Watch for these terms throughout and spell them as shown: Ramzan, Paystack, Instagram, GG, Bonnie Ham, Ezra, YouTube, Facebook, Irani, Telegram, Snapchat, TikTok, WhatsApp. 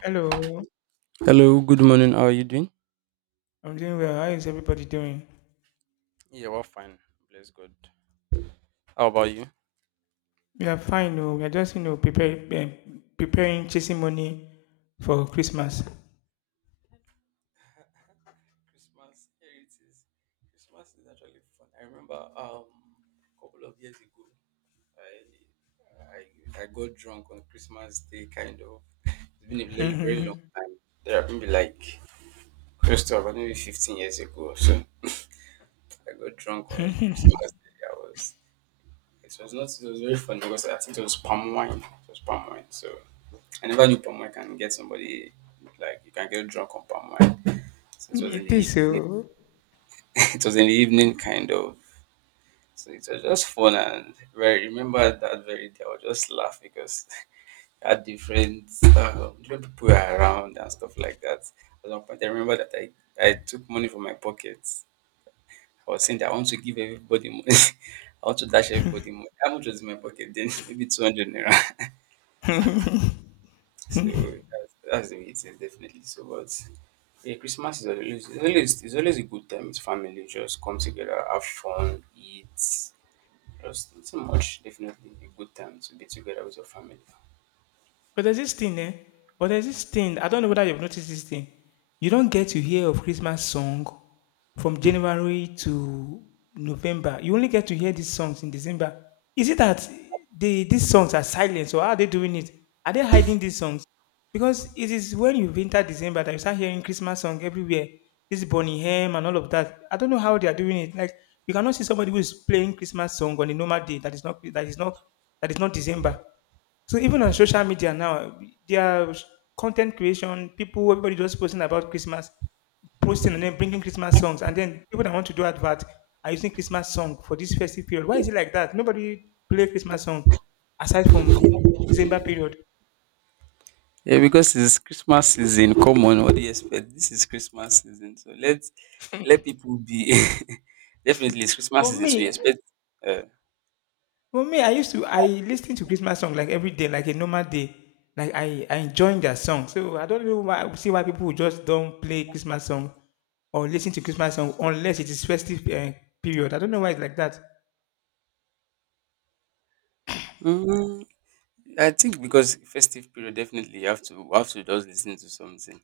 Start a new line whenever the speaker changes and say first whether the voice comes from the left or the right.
left: Hello,
right: Hello, good morning. How are you doing?
left: I'm doing well. How is everybody doing?
right: Yeah, well, fine. Bless God. How about you?
left: We are fine, though. We are just, preparing chasing money for Christmas.
right: Christmas, here it is. Christmas is actually fun. I remember a couple of years ago, I got drunk on Christmas Day, kind of. It's been a very, very
left: It
right: long time. There have been like close to about maybe 15 years ago or so. I got drunk on Christmas Day. I was It was not it was very funny because I think it was palm wine. It was palm wine. So I never knew palm wine can get somebody like you can get drunk on palm wine. So it was in the
left: is
right: evening.
left: so.
right: It was in the evening, kind of. So it was just fun and very remember that very day I would just laugh because I had different different people around and stuff like that. At one point I remember that I took money from my pocket. I was saying that I want to give everybody money. I want to dash everybody money. How much was in my pocket then? Maybe 200 naira. So that's the way it is, definitely. So, but yeah, Christmas is always, it's always, it's always a good time. It's family. Just come together, have fun, eat. Just not too much. Definitely a good time to be together with your family.
left: But there's this thing, eh? But there's this thing. I don't know whether you've noticed this thing. You don't get to hear of Christmas song from January to November. You only get to hear these songs in December. Is it that these songs are silent? So how are they doing it? Are they hiding these songs? Because it is when you enter December that you start hearing Christmas song everywhere. This Bonnie Ham and all of that. I don't know how they are doing it. Like you cannot see somebody who is playing Christmas song on a normal day that is not that is not that is not December. So even on social media now, there are content creation, people, everybody just posting about Christmas, posting and then bringing Christmas songs. And then people that want to do advert are using Christmas song for this festive period. Why is it like that? Nobody play Christmas song aside from December period.
right: Yeah, because it's Christmas season. Come on, what do you expect? This is Christmas season, so let people be. Definitely, it's Christmas
left: But
right: season, so you
left: me,
right: expect.
left: For me, I listen to Christmas song like every day, like a normal day. Like I enjoying their song. So I don't know why people just don't play Christmas song or listen to Christmas song unless it is festive period. I don't know why it's like that.
right: Uh, I think because festive period, definitely you have to we have to just listen to something.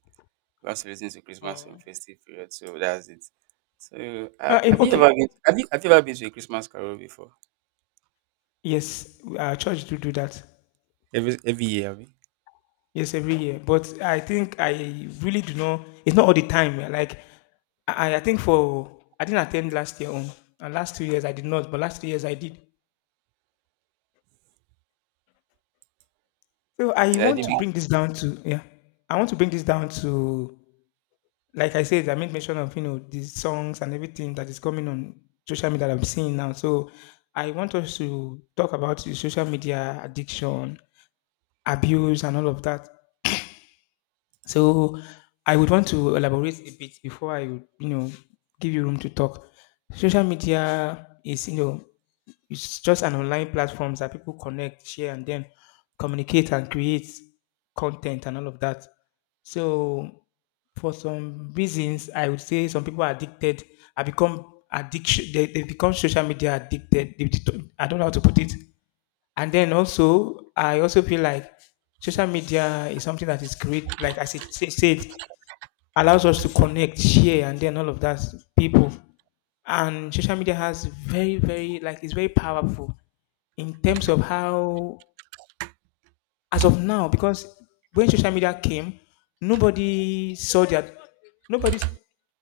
right: We have to listen to Christmas
left: Oh.
right: song festive period, so that's it. So
left: If,
right: have you ever
left: okay,
right: been have you ever been to a Christmas carol before?
left: yes, our church do that.
right: Every year, have you?
left: Yes, every year. But I think I really do not. It's not all the time. Like I think for I didn't attend last year and last 2 years I did not. But last 2 years I did. So
right: Yeah, I did be-
left: I want to bring this down to, like I said, I made mention of these songs and everything that is coming on social media that I'm seeing now. So I want us to talk about the social media addiction, abuse, and all of that. So I would want to elaborate a bit before I would give you room to talk. Social media is you know it's just an online platform that people connect, share, and then communicate and create content and all of that. So, for some reasons, I would say some people are addicted. I become addiction. They become social media addicted. They, do I don't know how to put it. And then also, I also feel like social media is something that is great. Like I said, allows us to connect, share, and then all of that people. And social media has very, very, like it's very powerful in terms of how as of now. Because when social media came, nobody saw that nobody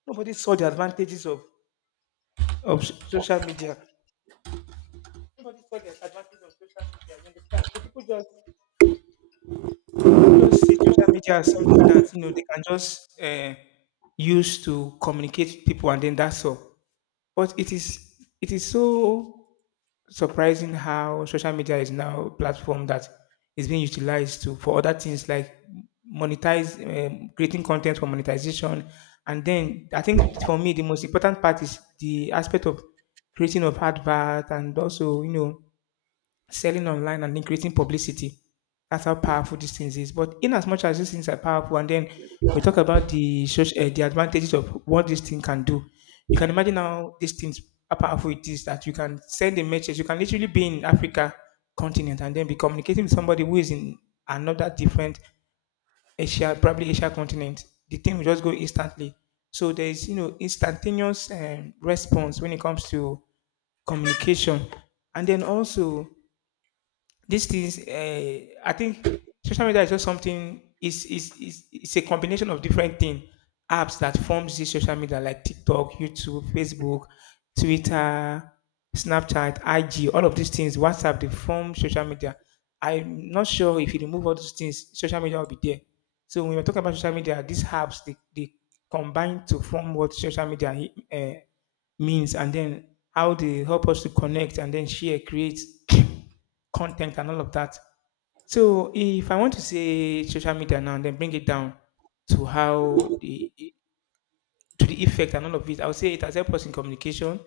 left: nobody saw the advantages of social media. Nobody saw the advantages of social media. You understand? So people just see social media as something that they can just use to communicate with people, and then that's all. But it is so surprising how social media is now a platform that is being utilized to for other things, like monetize creating content for monetization. And then I think for me the most important part is the aspect of creating of advert, and also selling online and then creating publicity. That's how powerful these things is. But in as much as these things are powerful, and then we talk about the advantages of what this thing can do. You can imagine how these things how powerful it is that you can send a message. You can literally be in Africa continent and then be communicating with somebody who is in another different Asia, probably Asia continent. The thing will just go instantly. So there is instantaneous response when it comes to communication. And then also, these things I think social media is just something, is it's a combination of different things apps that forms this social media, like TikTok, YouTube, Facebook, Twitter, Snapchat, IG, all of these things, WhatsApp. They form social media. I'm not sure if you remove all those things social media will be there. So when we're talking about social media, these apps, they combine to form what social media means. And then how they help us to connect and then share, create content and all of that. So if I want to say social media now, and then bring it down to how the to the effect and all of it, I would say it has helped us in communication.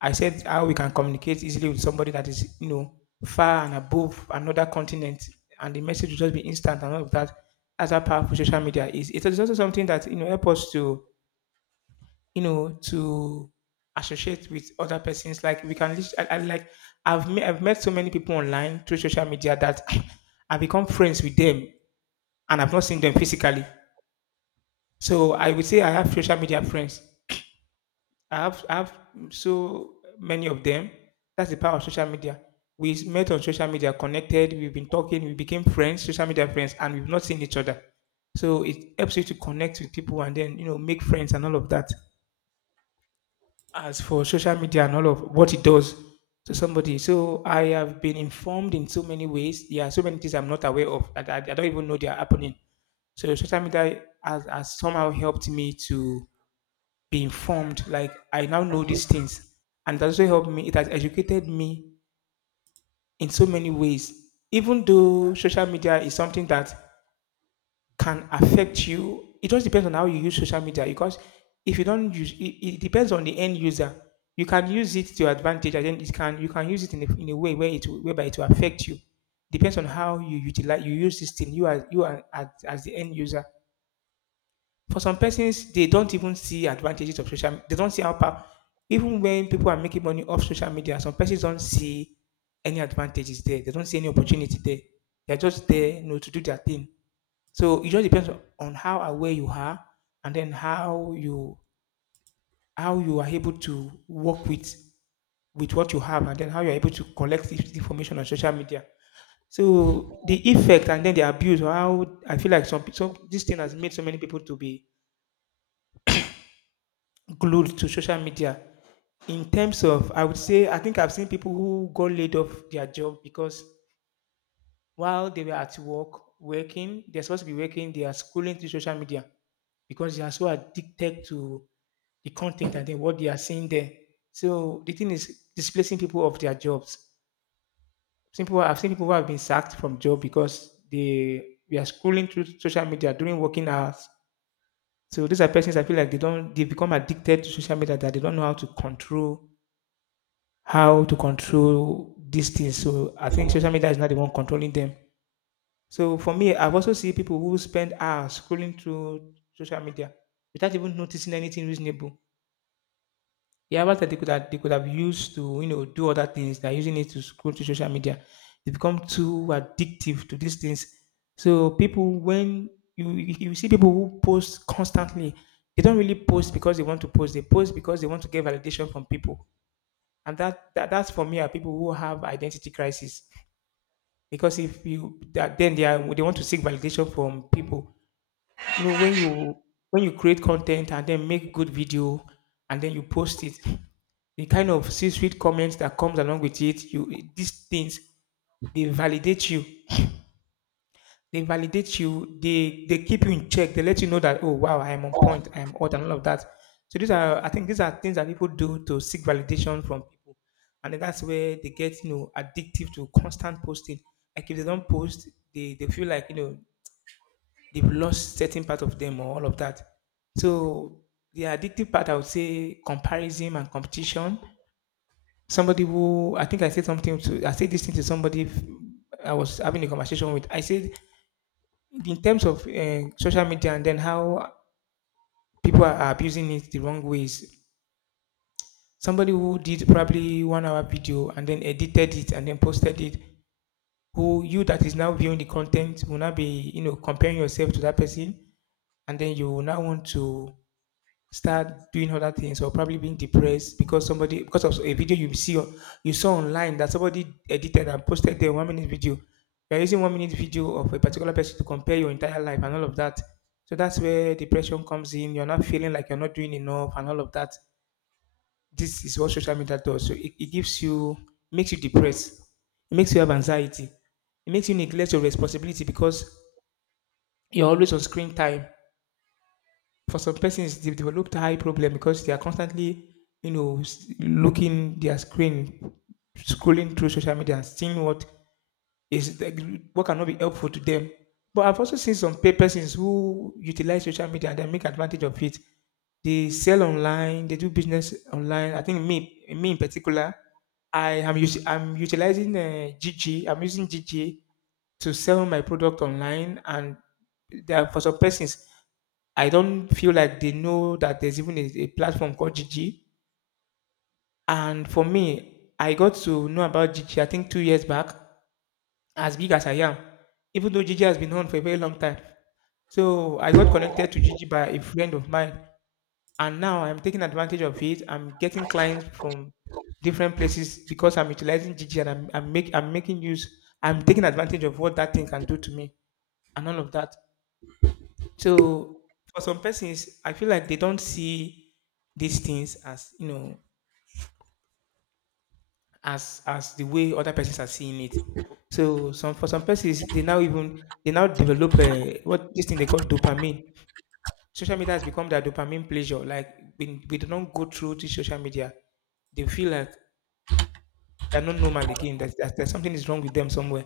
left: I said how we can communicate easily with somebody that is, far and above another continent, and the message will just be instant and all of that. That's how powerful social media is. It is also something that, help us to you know, to associate with other persons. Like we can, lis- I like I've met so many people online through social media that I have become friends with them, and I've not seen them physically. So I would say I have social media friends. I have so many of them. That's the power of social media. We met on social media, connected. We've been talking. We became friends, social media friends, and we've not seen each other. So it helps you to connect with people and then make friends and all of that. As for social media and all of what it does to somebody. So I have been informed in so many ways. There are so many things I'm not aware of that I don't even know they are happening. So social media has somehow helped me to be informed. Like I now know these things, and it also helped me. It has educated me in so many ways. Even though social media is something that can affect you. It just depends on how you use social media, because if you don't use it, it depends on the end user. You can use it to your advantage, and then it can you can use it in a way where whereby it will affect you. Depends on how you utilize you use this thing. You are as the end user. For some persons, they don't even see advantages of social. They don't see how power. Even when people are making money off social media, some persons don't see any advantages there. They don't see any opportunity there. They're just there, to do their thing. So it just depends on how aware you are, and then how you are able to work with what you have, and then how you're able to collect this information on social media. So the effect and then the abuse, or how I feel like some pe- some this thing has made so many people to be glued to social media. In terms of, I would say, I think I've seen people who got laid off their job because while they were at work working, they're supposed to be working, they are schooling through social media. Because they are so addicted to the content and then what they are seeing there. So the thing is displacing people of their jobs. Some people I've seen people who have been sacked from job because they we are scrolling through social media during working hours. So these are persons I feel like they don't they become addicted to social media, that they don't know how to control these things. So I think social media is not the one controlling them. So for me, I've also seen people who spend hours scrolling through social media without even noticing anything reasonable. Yeah, what that they could have used to do other things. They're using it to scroll to social media. They become too addictive to these things. So people, when you see people who post constantly, they don't really post because they want to post. They post because they want to get validation from people. And that's for me are people who have identity crisis. Because if you that, then they want to seek validation from people. When you create content and then make good video and then you post it, the kind of c-suite comments that comes along with it you these things, they validate you, they keep you in check, they let you know that oh wow, I am on point, I am hot and all of that. So these are I think these are things that people do to seek validation from people. And then that's where they get addictive to constant posting. Like if they don't post, they feel like they've lost certain part of them or all of that. So the addictive part, I would say, comparison and competition. Somebody who, I think I said this thing to somebody. I was having a conversation with. I said, in terms of social media and then how people are abusing it the wrong ways. Somebody who did probably 1 hour video and then edited it and then posted it. Who you that is now viewing the content, will now be comparing yourself to that person, and then you will now want to start doing other things, or probably being depressed, because somebody because of a video you saw online that somebody edited and posted their 1 minute video. You're using 1 minute video of a particular person to compare your entire life and all of that. So that's where depression comes in. You're not feeling like you're not doing enough and all of that. This is what social media does. So it gives you, makes you depressed, it makes you have anxiety, it makes you neglect your responsibility because you're always on screen time. For some persons, they've developed eye problem because they are constantly looking their screen, scrolling through social media and seeing is like, what cannot be helpful to them. But I've also seen some persons who utilize social media and then make advantage of it. They sell online, they do business online. I think me in particular, I'm utilizing gg. I'm using gg to sell my product online. And for some persons I don't feel like they know that there's even a platform called gg. And for me, I got to know about gg, I think, 2 years back. As big as I am, even though gg has been on for a very long time. So I got connected to gg by a friend of mine, and now I'm taking advantage of it. I'm getting clients from different places because I'm utilizing gg. And I'm making use, I'm taking advantage of what that thing can do to me and all of that. So for some persons, I feel like they don't see these things as you know as the way other persons are seeing it. So some For some persons, they now develop a, what this thing they call dopamine. Social media has become their dopamine pleasure. Like when we do not go through to social media, they feel like they are not normal again. That something is wrong with them somewhere.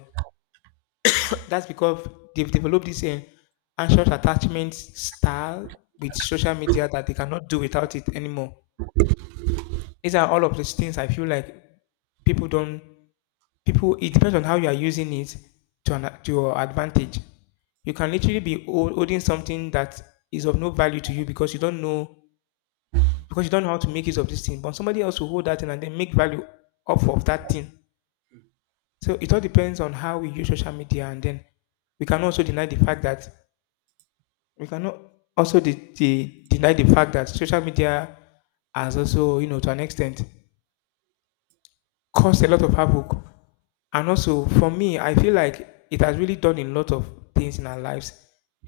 left: That's because they've developed this anxious attachment style with social media that they cannot do without it anymore. These are all of these things, I feel like people don't people it depends on how you are using it, to your advantage. You can literally be holding something that is of no value to you, because you don't know, how to make use of this thing. But somebody else will hold that thing and then make value off of that thing. So it all depends on how we use social media. And then we can also deny the fact that we cannot also deny the fact that social media has also, to an extent, caused a lot of havoc. And also for me, I feel like it has really done a lot of things in our lives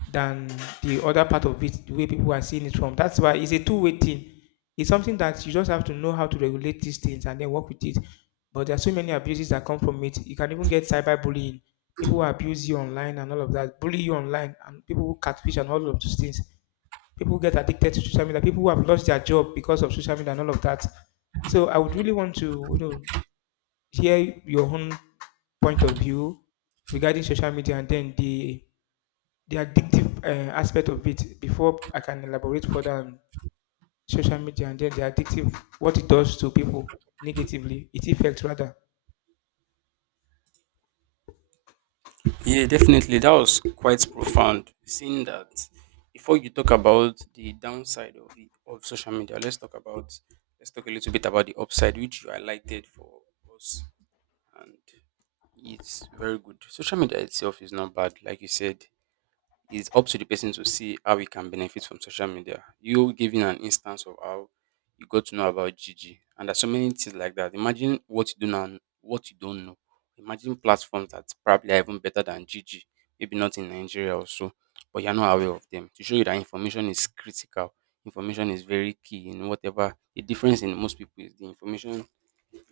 left: than the other part of it, the way people are seeing it from. That's why it's a two-way thing. It's something that you just have to know how to regulate these things and then work with it. But there are so many abuses that come from it. You can even get cyberbullying. People who abuse you online and all of that, bully you online, and people who catfish and all of those things. People get addicted to social media. People who have lost their job because of social media and all of that. So I would really want to, share your own point of view regarding social media and then the addictive aspect of it before I can elaborate further on social media and then the addictive what it does to people negatively, its effect rather.
right: yeah, definitely. That was quite profound. Seeing that before you talk about the downside of it, of social media, let's talk about let's talk a little bit about the upside which you highlighted for us, and it's very good. Social media itself is not bad, like you said, it's up to the person to see how he can benefit from social media. You giving an instance of how you got to know about Gigi, and there's so many things like that. Imagine what you do now, and what you don't know. Imagine platforms that probably are even better than Gigi, maybe not in Nigeria or so, but you're not aware of them. To show you that information is critical, information is very key in whatever. The difference in most people is the information,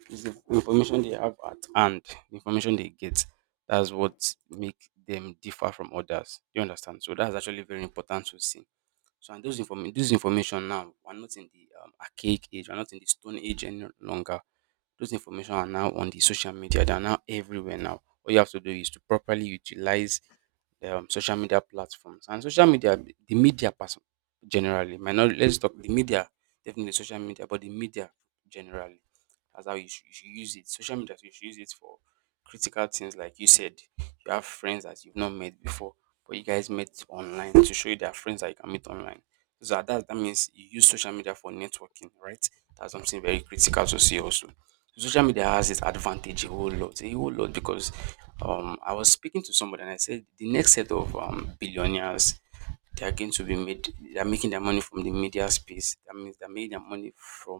right: it's the information they have at hand, the information they get. That's what make them differ from others. You understand? So that's actually very important to see. So and those inform this information now, we're not in the archaic age, we're not in the stone age any longer. Those information are now on the social media. They're now everywhere now. All you have to do is to properly utilize the social media platforms and social media, the media person generally. Might not, let's talk the media, definitely social media, but the media generally. That's how you should use it. Social media, you should use it for critical things, like you said. You have friends that you've not met before, but you guys met online to show you there are friends that you can meet online. So that means you use social media for networking, right? That's something very critical to see also. Social media has its advantage a whole lot because I was speaking to somebody and I said the next set of billionaires, they are going to be made they are making their money from the media space. That means they made their money from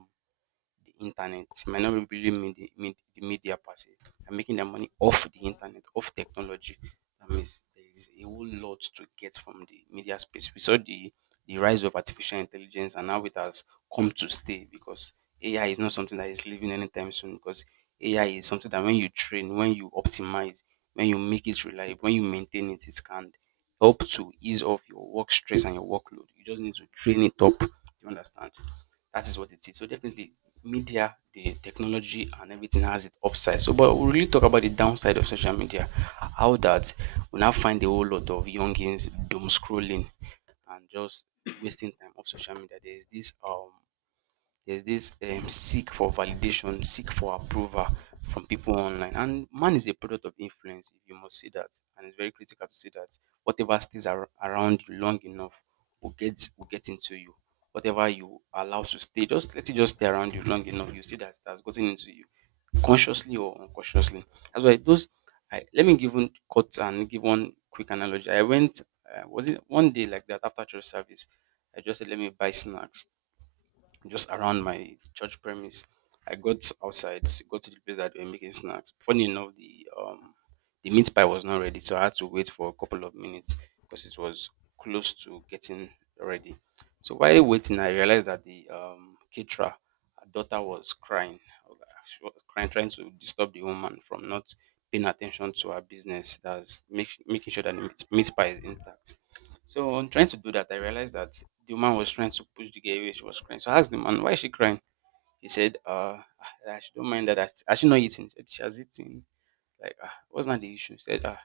right: the internet, might not really mean mean the media per se. They're making their money off the internet, off technology. That means there is a whole lot to get from the media space. We saw the rise of artificial intelligence and how it has come to stay because AI is not something that is leaving anytime soon because AI is something that when you train, when you optimize, when you make it reliable, when you maintain it, it can help to ease off your work stress and your workload. You just need to train it up. Do you understand? That is what it is. So definitely media, the technology and everything has its upside. So but we'll really talk about the downside of social media. How that we now find a whole lot of youngins doom scrolling and just wasting time off social media. There is this there's this seek for validation, seek for approval from people online. And man is a product of influence, if you must see that. And it's very critical to see that whatever stays around you long enough will get into you. Whatever you allow to stay, just let it just stay around you long enough. You see that it has gotten into you consciously or unconsciously. That's why those I let me give one cut and give one quick analogy. I went, was it one day like that after church service. I just said let me buy snacks just around my church premise. I got outside, got to the place that they were making snacks. Funny enough, the meat pie was not ready, so I had to wait for a couple of minutes because it was close to getting ready. So while waiting, I realized that the caterer, her daughter was crying. I was like, she was crying, trying to disturb the woman from not paying attention to her business. That's making sure that the meat pie is intact. So on trying to do that, I realized that the woman was trying to push the girl away. She was crying. So I asked the man, why is she crying? He said, ah, she don't mind that. Has she not eating? She said, she has eaten. Like, ah, what's not the issue? He said, ah,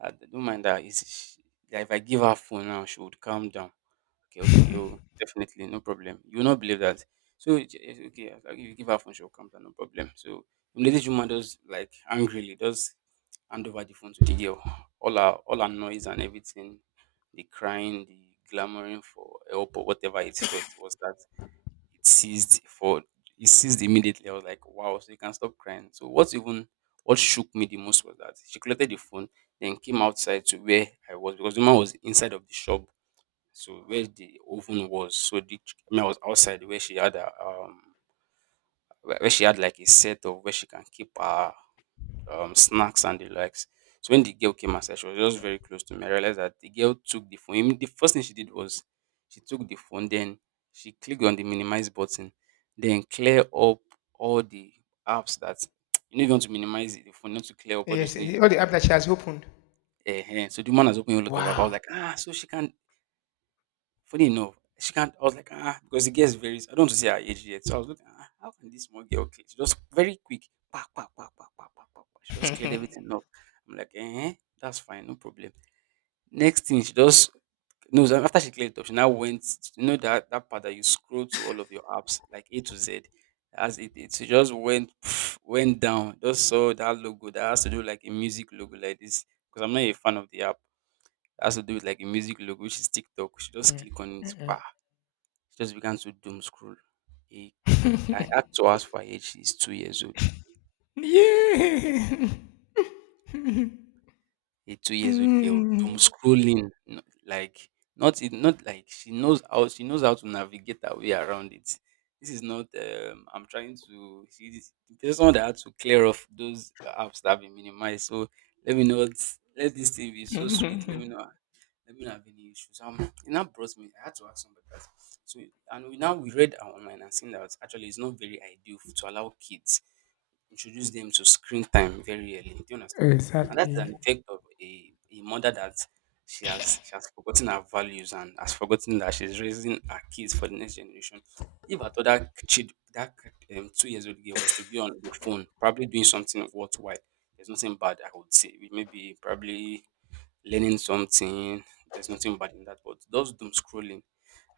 right: I don't mind that. Is she, like, if I give her phone now, she would calm down. Okay, okay, oh, definitely, no problem. You will not believe that. So it's okay, as long as you give her phone, she'll come down, no problem. So the lady woman does like angrily does hand over the phone to the girl. All her noise and everything, the crying, the clamoring for help or whatever it felt was that it ceased for it ceased immediately. I was like, wow, so you can stop crying. So what shook me the most was that she collected the phone, then came outside to where I was because the man was inside of the shop so where the oven was, so I mean, I was outside where she had a where she had like a set of where she can keep her snacks and the likes. So when the girl came outside, she was just very close to me. I realized that the girl took the phone. I mean, the first thing she did was she took the phone, then she clicked on the minimize button, then clear up all the apps that you know you want to minimize the phone, not to clear up all those
left: Yes,
right: things. You,
left: all the app that she has opened.
right: so the woman has opened a lot of apps. I was
left: Wow.
right: like, ah, so she can. Funny enough, she can't. I was like, ah, because the girl's very. I don't want to say her age yet, so I was looking. Ah, how can this small girl clear? She just very quick. Pa, pa, pa, pa, pa, pa, pa, pa. She just cleared everything up. I'm like, eh, that's fine, no problem. Next thing, she just no. So after she cleared it up, she now went. You know that that part that you scroll to all of your apps, like A to Z. As it did, she just went pff, went down. Just saw that logo that has to do like a music logo like this. Because I'm not a fan of the app. That has to do with like a music logo, which is TikTok. She just click on it. She just began to doom scroll. He, I had to ask for her age. She's 2 years old.
left: Yeah.
right: A 2 years old girl doom scrolling, like not it, not like she knows how to navigate her way around it. This is not. I'm trying to. She's there's someone that had to clear off those apps that have been minimized. So let me not let this thing be so sweet. Let me not have any issues. It now brought me. I had to ask somebody that. So, and we now we read online and seen that actually it's not very ideal to allow kids introduce them to screen time very early. Do you understand? And that's
left: Exactly.
right: an effect of a mother that she has forgotten her values and has forgotten that she's raising her kids for the next generation. If I thought that kid, that 2 years old girl, was to be on the phone probably doing something worthwhile, there's nothing bad I would say. Maybe probably learning something. There's nothing bad in that. But those doom scrolling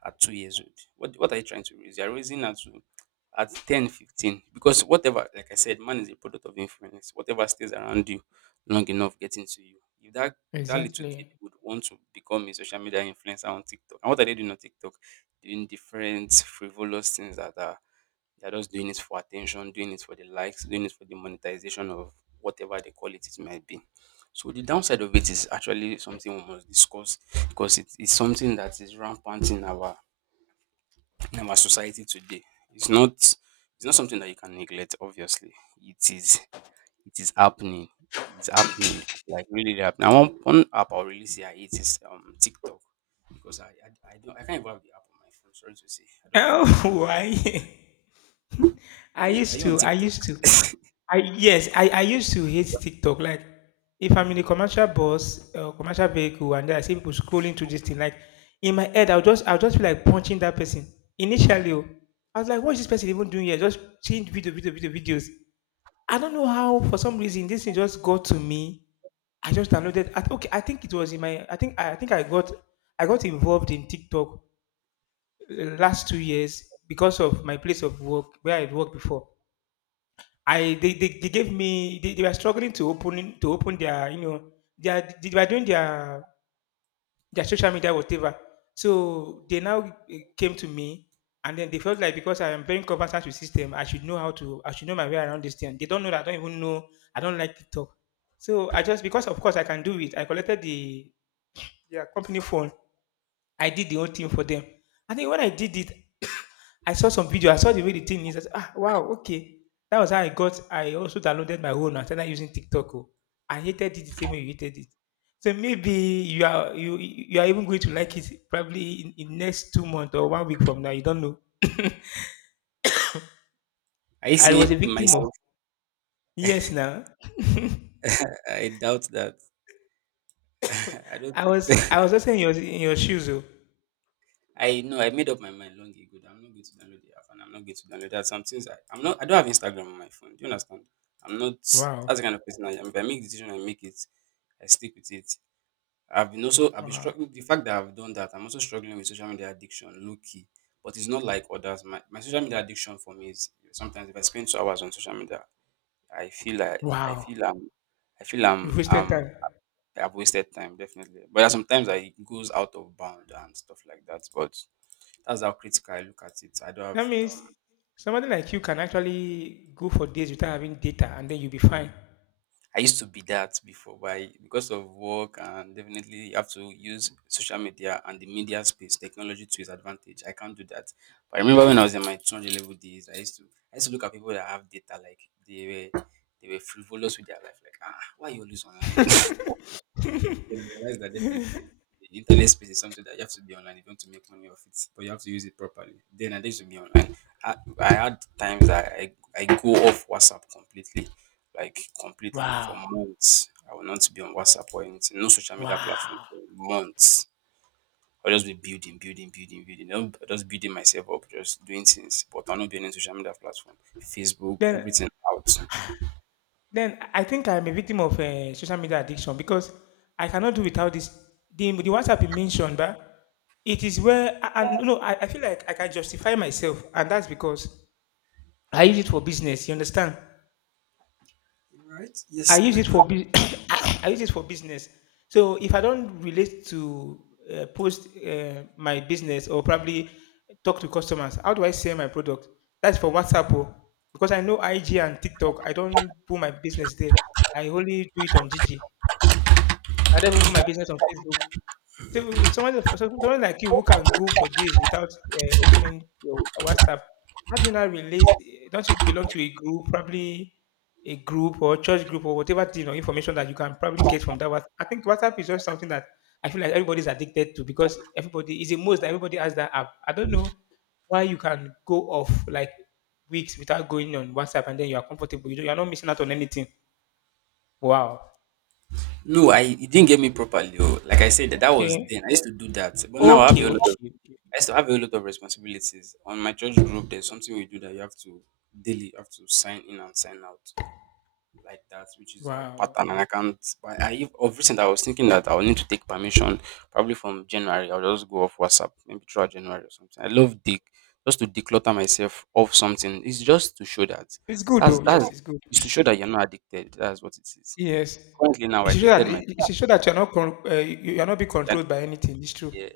right: at 2 years old, what are you trying to raise? You're raising at, 10, 15. Because whatever, like I said, man is a product of influence. Whatever stays around you long enough gets into you. If that That little kid
left: Exactly.
right: would want to become a social media influencer on TikTok. And what are they doing on TikTok? Doing different frivolous things that are they are just doing it for attention, doing it for the likes, doing it for the monetization of whatever they call it, it might be. So the downside of it is actually something we must discuss because it is something that is rampant in our society today. It's not something that you can neglect, obviously. It is it is happening. It's happening, like really happening. And one app I'll really say I hate is TikTok because I don't, I can't even have the app on my phone. Sorry to say, I don't know why.
left: Oh, why? I
right: Are
left: used
right: you on
left: to, I
right: TikTok?
left: used to, I Yes, I used to hate TikTok. Like, if I'm in a commercial bus, commercial vehicle, and then I see people scrolling through this thing. Like, in my head, I'll just feel like punching that person. Initially, oh, I was like, what is this person even doing here? Just seeing video, video, video, videos. I don't know how, for some reason, this thing just got to me. I just downloaded. Okay, I think it was in my. I got involved in TikTok last 2 years because of my place of work where I worked before. I They, they gave me, they were struggling to open their, they were doing their social media whatever. So they now, came to me, and then they felt like, because I am very conversant with system, I should know my way around this thing. They don't know that I don't like TikTok. So I just Because of course I can do it. I collected their company phone. I did the whole thing for them. I think when I did it, I saw some video. I saw the way the thing is. I said, ah, wow, okay. That was how I got. I also downloaded my own. I started using TikTok. Oh. I hated it the same way you hated it. So maybe you are you you are even going to like it probably in next 2 months or 1 week from now. You don't know.
right: I
left: I
right: say
left: was a victim of
right: myself.
left: Yes. Now,
right: I doubt that. I don't
left: I
right: think
left: was
right: so.
left: I was also in your shoes. Oh.
right: I know I made up my mind long ago that I'm not going to download the app and I'm not going to download that. Some things I, I'm not, I don't have Instagram on my phone. Do you understand? I'm not as
left: Wow.
right: the kind of person I am. If I make a decision, I make it. I stick with it. I've been
left: Wow.
right: struggling the fact that I've done that. I'm also struggling with social media addiction, low key. But it's not like others. My social media addiction for me is sometimes if I spend 2 hours on social media, I feel like
left: Wow.
right: I feel
left: You wasted
right: I'm
left: time.
right: I've wasted time, definitely. But there are sometimes that it goes out of bound and stuff like that. But that's how critical I look at it. I don't have.
left: That means somebody like you can actually go for days without having data and then you'll be fine.
right: I used to be that before, but I, because of work, and definitely you have to use social media and the media space technology to its advantage. I can't do that. But I remember when I was in my 200 level days, I used to look at people that have data like they were they were frivolous with their life. Like, ah, why are you always online? They realize that definitely the internet space is something that you have to be online if you want to make money off it, but you have to use it properly. Then I used to be online. I had times that I go off WhatsApp completely, like completely for
left: Wow.
right: months. I will not be on WhatsApp or anything, no social media platform
left: Wow.
right: for months. I'll just be building. I'll just building myself up, just doing things, but I'll not be on any social media platform, Facebook,
left: then
right: everything out.
left: then I think I'm a victim of social media addiction because I cannot do without this. The WhatsApp you mentioned, but it is where no, I feel like I can justify myself, and that's because I use it for business. You understand?
right: Right?
left: I
right: Yes,
left: use
right: I
left: it
right: do.
left: for bus- I use it for business. So if I don't relate to, post, my business, or probably talk to customers, how do I sell my product? That's for WhatsApp, oh. Because I know IG and TikTok. I don't put my business there. I only do it on GG. I don't even put my business on Facebook. Someone like you who can go for days without opening your WhatsApp, how do you not relate? Don't you belong to a group, probably a group or church group, or whatever, information that you can probably get from that? WhatsApp? I think WhatsApp is just something that I feel like everybody's addicted to, because everybody is a most that everybody has that app. I don't know why you can go off like weeks without going on WhatsApp and then you are comfortable. You are not missing out on anything. Wow.
right: No, I, it didn't get me properly. Oh. Like I said, that, that was
left: Okay.
right: then. I used to do that, but now I have a
left: Okay.
right: lot of
left: Okay. Okay.
right: I used to have a lot of responsibilities. On my church group, there's something we do that you have to daily, you have to sign in and sign out like that, which is a
left: Wow.
right: pattern. And I can't. But I, of recent I was thinking that I will need to take permission probably from January. I'll just go off WhatsApp maybe throughout January or something. I love dick, just to declutter myself of something. It's just to show that
left: It's good though. Yes,
right: that's
left: it's good.
right: it's to show that you're not addicted. That's what it is.
left: Yes.
right: Currently now I
left: It's true that
right: deleted my
left: you're not being controlled by anything. It's true.
right: Yeah.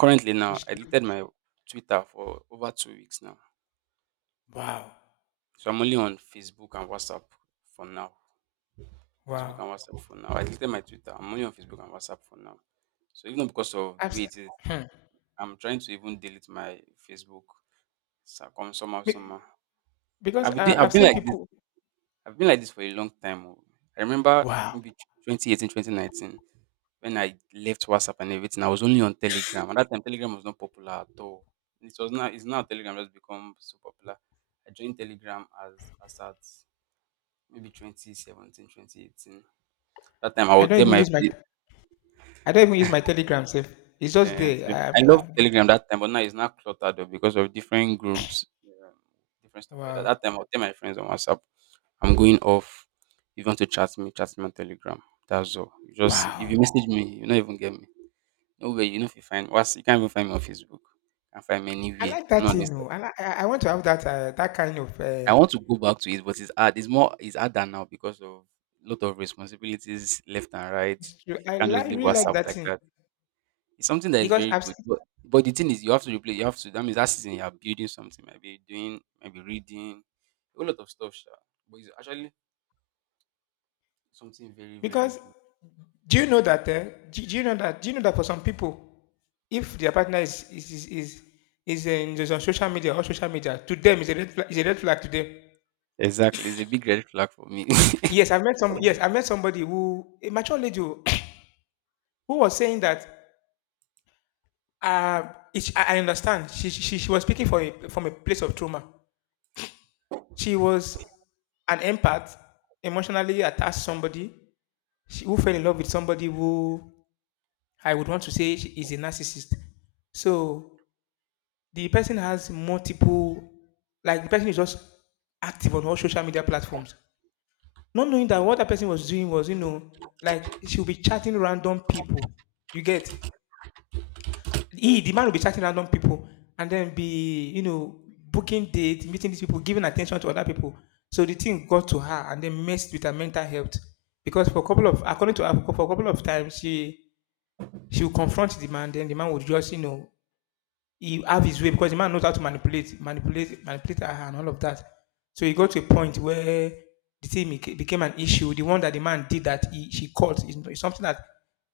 right: Currently now,
left: It's
right: I
left: true.
right: deleted my Twitter for over 2 weeks now.
left: Wow.
right: So I'm only on Facebook and WhatsApp for now. Facebook
left: Wow.
right: and WhatsApp for now. I deleted my Twitter. I'm only on Facebook and WhatsApp for now. So even because of the
left: I've,
right: way
left: s-
right: it is,
left: hmm.
right: I'm trying to even delete my Facebook. So I come somehow,
left: Be-
right: somehow.
left: because
right: I've been, doing-
left: I've
right: I've been
left: seen
right: like this
left: people.
right: I've been like this for a long time. Oh. I remember
left: Wow.
right: maybe 2018, 2019, when I left WhatsApp and everything, I was only on Telegram. At that time, Telegram was not popular at all. It was now it's now Telegram has become so popular. I joined Telegram as at maybe 2017, 2018. That time I
left: I
right: would
left: don't
right: tell
left: even
right: my.
left: use my I don't even use my Telegram safe. It's just
right: And
left: there.
right: so I love
left: Yeah.
right: Telegram that time, but now it's now cluttered up because of different groups, um, different stuff like that.
left: Wow.
right: That time I'll tell my friends on WhatsApp, I'm going off. If you want to chat me on Telegram. That's all. You just, if
left: Wow.
right: you message me, you don't even get me. No way, you know, if you find what's, you can't even find me on Facebook. You can't find me
left: I
right: anywhere.
left: like
right: I'm
left: that
right: not on
left: thing.
right: Instagram.
left: Oh. I, li- I want to have that, that kind of.
right: I want to go back to it, but it's hard. It's harder now because of lot of responsibilities left and right.
left: It's true.
right: You
left: I
right: can't just leave
left: really like
right: WhatsApp
left: that
right: like
left: thing
right: that. It's something that is
left: because
right: very
left: I've
right: good,
left: s-
right: but the thing is, you have to replay. You have to. That means that season you are building something. Maybe doing, maybe reading, a whole lot of stuff. Sha. But it's actually something very, very
left: because
right: good.
left: do you know that? Do you know that? Do you know that for some people, if their partner is on social media, or social media, to them, is a red flag, is a red flag to them.
right: Exactly, it's a big red flag for me.
left: Yes, I've met somebody, who a mature lady, who who was saying that. Uh, I understand. She was speaking from from a place of trauma. She was an empath, emotionally attached somebody who fell in love with somebody who I would want to say she is a narcissist. So the person has multiple like the person is just active on all social media platforms, not knowing that what that person was doing was like she'll be chatting random people, you get, he the man will be chatting random people and then be booking dates, meeting these people, giving attention to other people. So the thing got to her and then messed with her mental health, because for a couple of according to her, for a couple of times, she would confront the man, then the man would just he have his way, because the man knows how to manipulate, manipulate, manipulate her and all of that. So he got to a point where the thing became an issue. The one that the man did that she caught is something that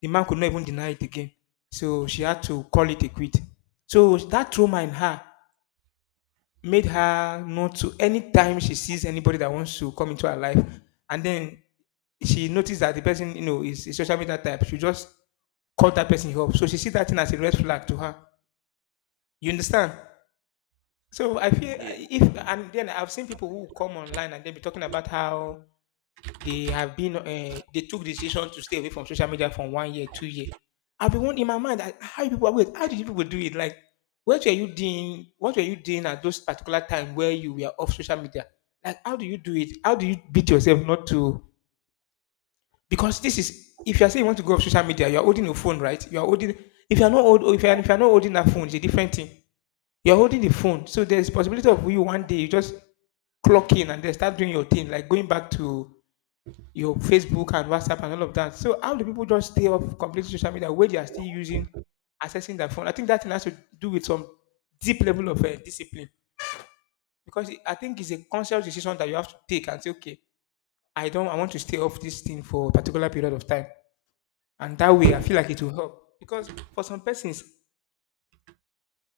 left: the man could not even deny it again. So she had to call it a quit. So that trauma in her made her not to, anytime she sees anybody that wants to come into her life, and then she noticed that the person is a social media type, she just called that person up. So she see that thing as a red flag to her. You understand? So I feel,
right: Yeah.
left: if and then I've seen people who come online and they'll be talking about how they have been they took decision to stay away from social media from one year, 2 year. I've been wondering in my mind like, how did you people do it? Like, what were you doing? What were you doing at those particular time where you were off social media? Like, how do you do it? How do you beat yourself not to, because this is, if you're saying you want to go off social media, you're holding your phone, right? You're holding, if you're not holding that phone, it's a different thing. You're holding the phone. So there's possibility of you one day you just clock in and then start doing your thing, like going back to your Facebook and WhatsApp and all of that. So how do people just stay off complete social media where they are still using accessing their phone? I think that thing has to do with some deep level of discipline, because I think it's a conscious decision that you have to take and say, okay, I don't, I want to stay off this thing for a particular period of time, and that way I feel like it will help, because for some persons,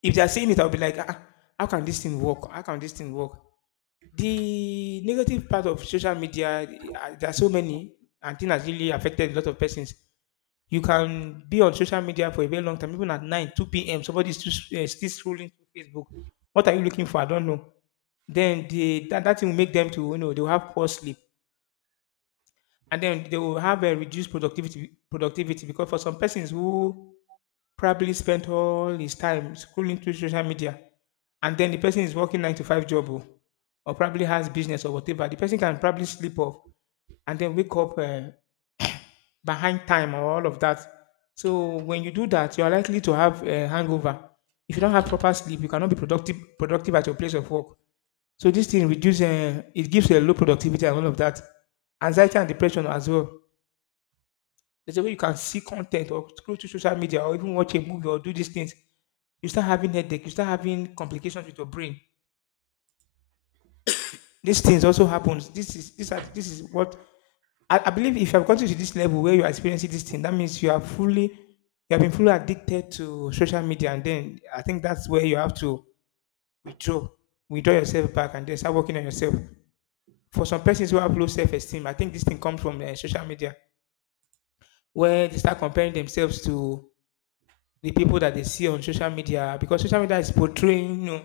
left: if they are saying it, I'll be like, ah, ah, how can this thing work? How can this thing work? The negative part of social media, there are so many, and thing has really affected a lot of persons. You can be on social media for a very long time, even at 9, 2 p.m. Somebody is still scrolling through Facebook. What are you looking for? I don't know. Then that thing will make them to, they will have poor sleep. And then they will have a reduced productivity, because for some persons who probably spent all his time scrolling through social media, and then the person is working nine to five job, oh, or probably has business or whatever, the person can probably sleep off and then wake up behind time or all of that. So when you do that, you are likely to have a hangover. If you don't have proper sleep, you cannot be productive at your place of work. So this thing reduces, it gives a low productivity and all of that. Anxiety and depression as well. There's a way you can see content or scroll through social media or even watch a movie or do these things, you start having headache, you start having complications with your brain. These things also happens. This is what I believe. If you have gotten to this level where you are experiencing this thing, that means you have been fully addicted to social media, and then I think that's where you have to withdraw, withdraw yourself back, and then start working on yourself. For some persons who have low self-esteem, I think this thing comes from social media, where they start comparing themselves to the people that they see on social media, because social media is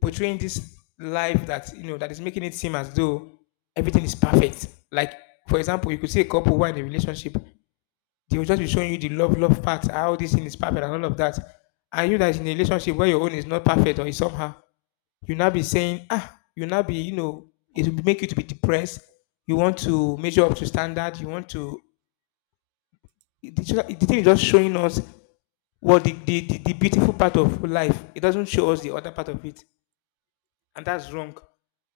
left: portraying this life that you know that is making it seem as though everything is perfect. Like, for example, you could see a couple who are in a relationship, they will just be showing you the love part, how this thing is perfect and all of that, and you that is in a relationship where your own is not perfect or is somehow, you now be saying, ah, you now be it will make you to be depressed, you want to measure up to standard. You want to it- the, thing is just showing us, well, The beautiful part of life, it doesn't show us the other part of it, and that's wrong.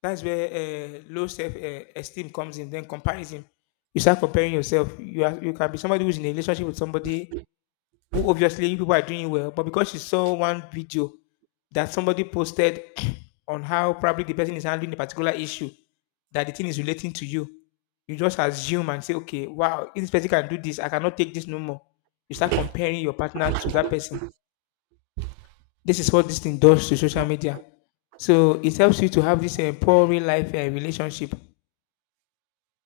left: That's where low self-esteem comes in, then comparison. You start comparing yourself, you can be somebody who's in a relationship with somebody who obviously people are doing well, but because she saw one video that somebody posted on how probably the person is handling a particular issue, that the thing is relating to you, you just assume and say, okay, wow, if this person can do this, I cannot take this no more. You start comparing your partner to that person. This is what this thing does to social media. So it helps you to have this poor real life relationship.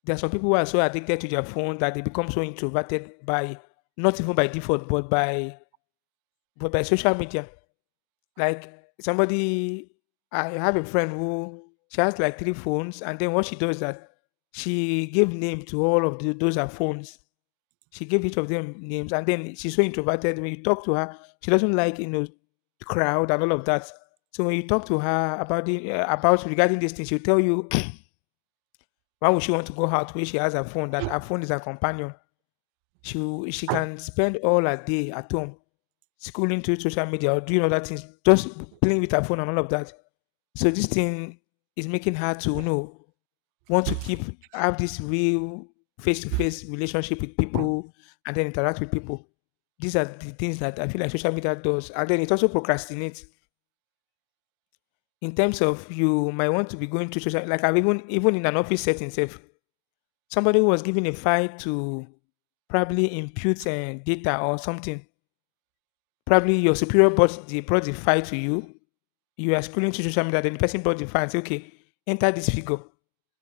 left: There are some people who are so addicted to their phone that they become so introverted by not even by default, but by social media. Like somebody, I have a friend who she has like three phones, and then what she does is that she gave name to all of those her phones. She gave each of them names, and then she's so introverted. When you talk to her, she doesn't like the crowd and all of that. So when you talk to her about regarding this thing, she'll tell you why would she want to go out where she has her phone, that her phone is her companion. She can spend all her day at home scrolling through social media or doing other things, just playing with her phone and all of that. So this thing is making her to want to keep have this real face-to-face relationship with people and then interact with people. These are the things that I feel like social media does, and then it also procrastinates in terms of, you might want to be going to social, like I've even, in an office setting, safe, somebody who was given a file to probably impute data or something, probably your superior brought the file to you, you are scrolling to social media, then the person brought the file and say, okay, enter this figure,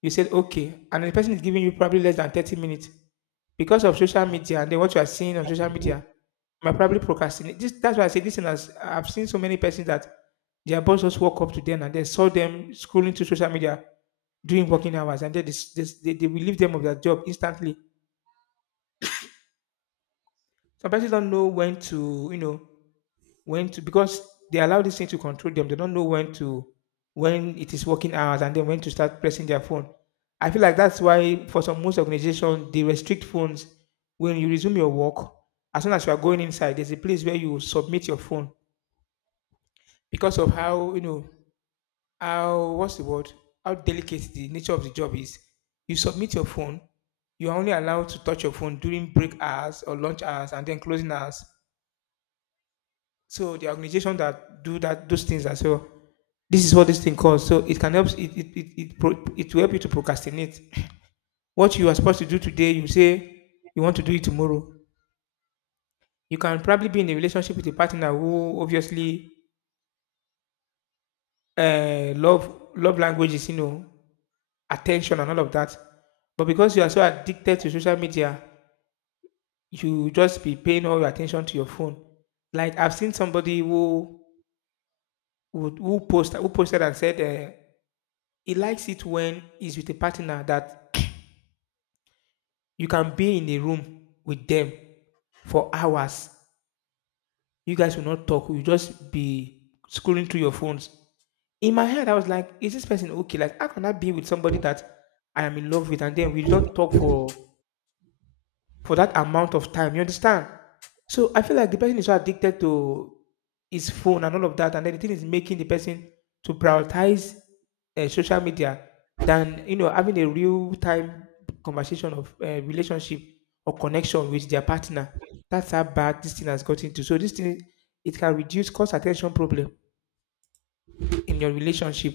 left: you said okay, and the person is giving you probably less than 30 minutes. Because of social media and then what you are seeing on social media, you might probably procrastinate. That's why I say this thing has, I've seen so many persons that their boss just walk up to them and they saw them scrolling through social media during working hours, and then they will leave them of their job instantly. Some persons don't know when to, because they allow this thing to control them. They don't know when it is working hours, and then when to start pressing their phone. I feel like that's why, for some most organizations they restrict phones when you resume your work. As soon as you are going inside, there's a place where you submit your phone, because of how how, what's the word, how delicate the nature of the job is. You submit your phone. You are only allowed to touch your phone during break hours or lunch hours and then closing hours. So the organization that do that those things as well. This is what this thing calls. So it can help it will help you to procrastinate. What you are supposed to do today, you say you want to do it tomorrow. You can probably be in a relationship with a partner who obviously love languages, attention and all of that. But because you are so addicted to social media, you just be paying all your attention to your phone. Like I've seen somebody who posted and said he likes it when he's with a partner that you can be in a room with them for hours. You guys will not talk. You just be scrolling through your phones. In my head, I was like, is this person okay? Like, how can I be with somebody that I am in love with, and then we don't talk for that amount of time. You understand? So I feel like the person is so addicted to his phone and all of that, and then the thing is making the person to prioritize social media than having a real time conversation of relationship or connection with their partner. That's how bad this thing has got into. So this thing, it can reduce cost attention problem in your relationship.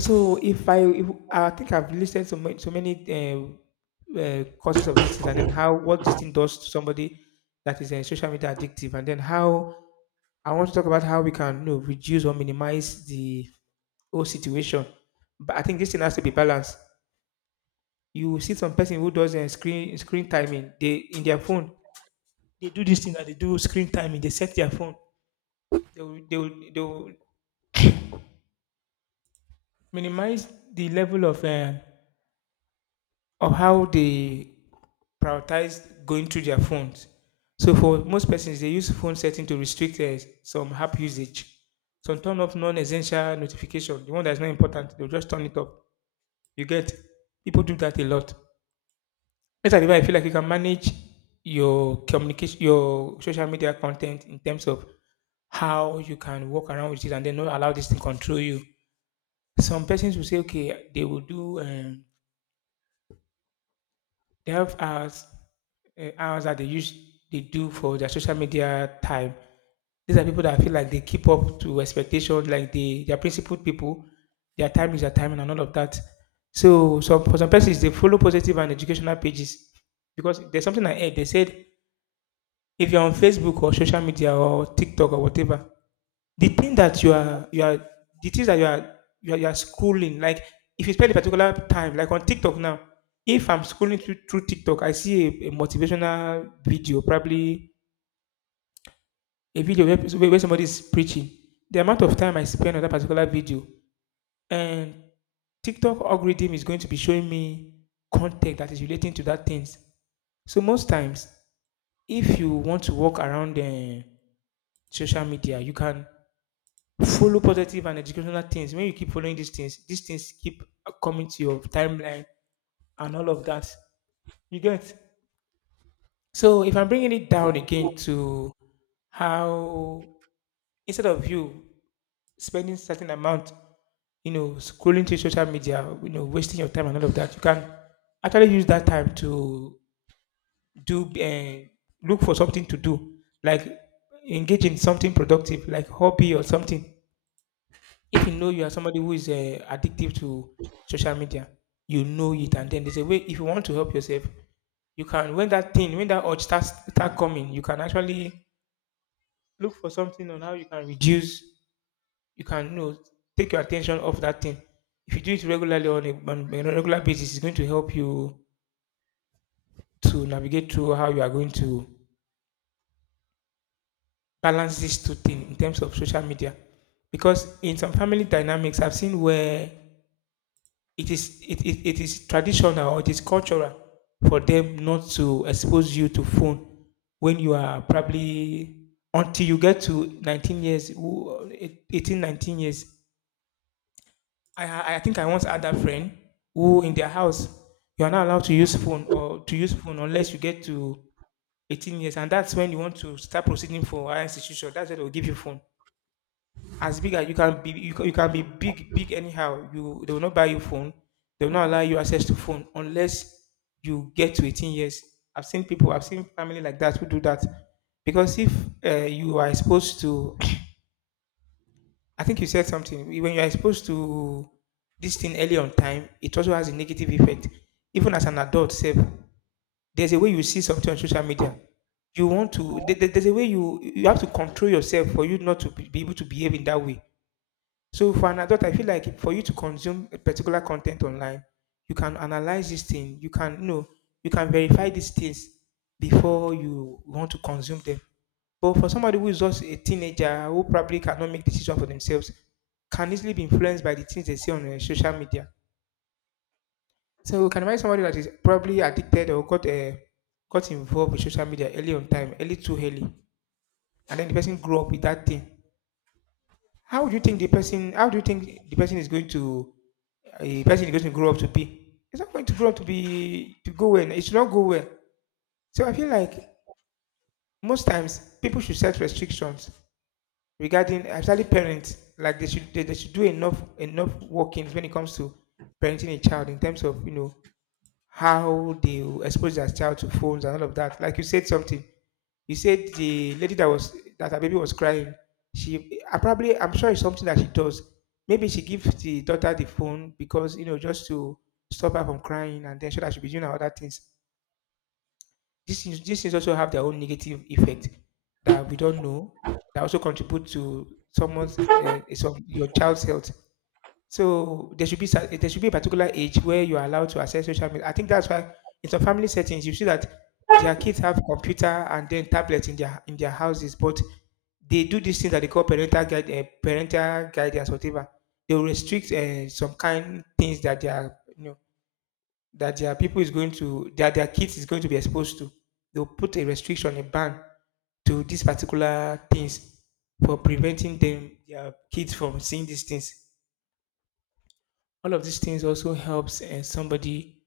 left: So if I think I've listed so many causes of this thing, and then how what this thing does to somebody that is social media addictive, and then how I want to talk about how we can reduce or minimize the whole situation. But I think this thing has to be balanced. You see some person who does screen timing. They in their phone they do this thing that they do screen timing. They set their phone. They will minimize the level of how they prioritize going through their phones. So for most persons, they use phone setting to restrict some app usage. Some turn off non-essential notification. The one that's not important, they'll just turn it off. You get. People do that a lot. As a I feel like you can manage your communication, your social media content in terms of how you can walk around with it and then not allow this to control you. Some persons will say, okay, they will do 12 hours hours that they do for their social media time. These are people that I feel like they keep up to expectations, like they are principled people. Their time is their time and all of that. So for some persons, they follow positive and educational pages, because there's something I heard they said. If you're on Facebook or social media or TikTok or whatever, the thing that you are you are the things that you are, scrolling. Like, if you spend a particular time, like on TikTok now, if I'm scrolling through TikTok, I see a motivational video, probably a video where somebody is preaching. The amount of time I spend on that particular video, and TikTok algorithm is going to be showing me content that is relating to that things. So most times, if you want to walk around the social media, you can follow positive and educational things. When you keep following these things keep coming to your timeline and all of that. You get. So if I'm bringing it down again to how, instead of you spending certain amount, scrolling through social media, wasting your time and all of that, you can actually use that time to do and look for something to do, like engage in something productive, like hobby or something. If you know you are somebody who is addictive to social media, you know it, and then there's a way. If you want to help yourself, you can. When that urge start coming, you can actually look for something on how you can reduce. You can take your attention off that thing. If you do it regularly on a regular basis, it's going to help you to navigate through how you are going to balance these two things in terms of social media. Because in some family dynamics, I've seen where it is traditional, or it is cultural, for them not to expose you to phone when you are probably, until you get to 19 years, 18 19 years. I think I once had a friend who in their house you are not allowed to use phone unless you get to 18 years, and that's when you want to start proceeding for higher institution. That's when they'll give you phone. As big as you can be, you can be big big anyhow. You They will not buy you phone. They will not allow you access to phone unless you get to 18 years. I've seen family like that who do that. Because if you are exposed to I think you said something. When you are exposed to this thing early on time, it also has a negative effect, even as an adult self. There's a way you see something on social media. You want to there- there- — there's a way you have to control yourself for you not to be able to behave in that way. So for an adult, I feel like for you to consume a particular content online, you can analyze this thing. You can, verify these things before you want to consume them. But for somebody who is just a teenager, who probably cannot make decisions for themselves, can easily be influenced by the things they see on social media. So, can imagine somebody that is probably addicted or got involved with social media early on time, early too early, and then the person grew up with that thing. How do you think the person? How do you think the person is going to, grow up to be. It's not going to grow up to go well. It should not go well. So I feel like most times people should set restrictions, regarding especially parents. Like they should do enough workings when it comes to parenting a child in terms of, how they will expose their child to phones and all of that. Like you said something. He said the lady that her baby was crying, she I probably I'm sure it's something that she does. Maybe she gives the daughter the phone, because just to stop her from crying, and then so that she be doing her other things. This things these things also have their own negative effect that we don't know, that also contribute to someone's some your child's health. So there should be there should be a particular age where you are allowed to access social media. I think that's why in some family settings you see that their kids have computer and then tablets in their houses, but they do this thing that they call parental guidance, whatever. They will restrict some kind things that their kids is going to be exposed to. They'll put a restriction, a ban, to these particular things, for preventing them their kids from seeing these things. All of these things also helps somebody,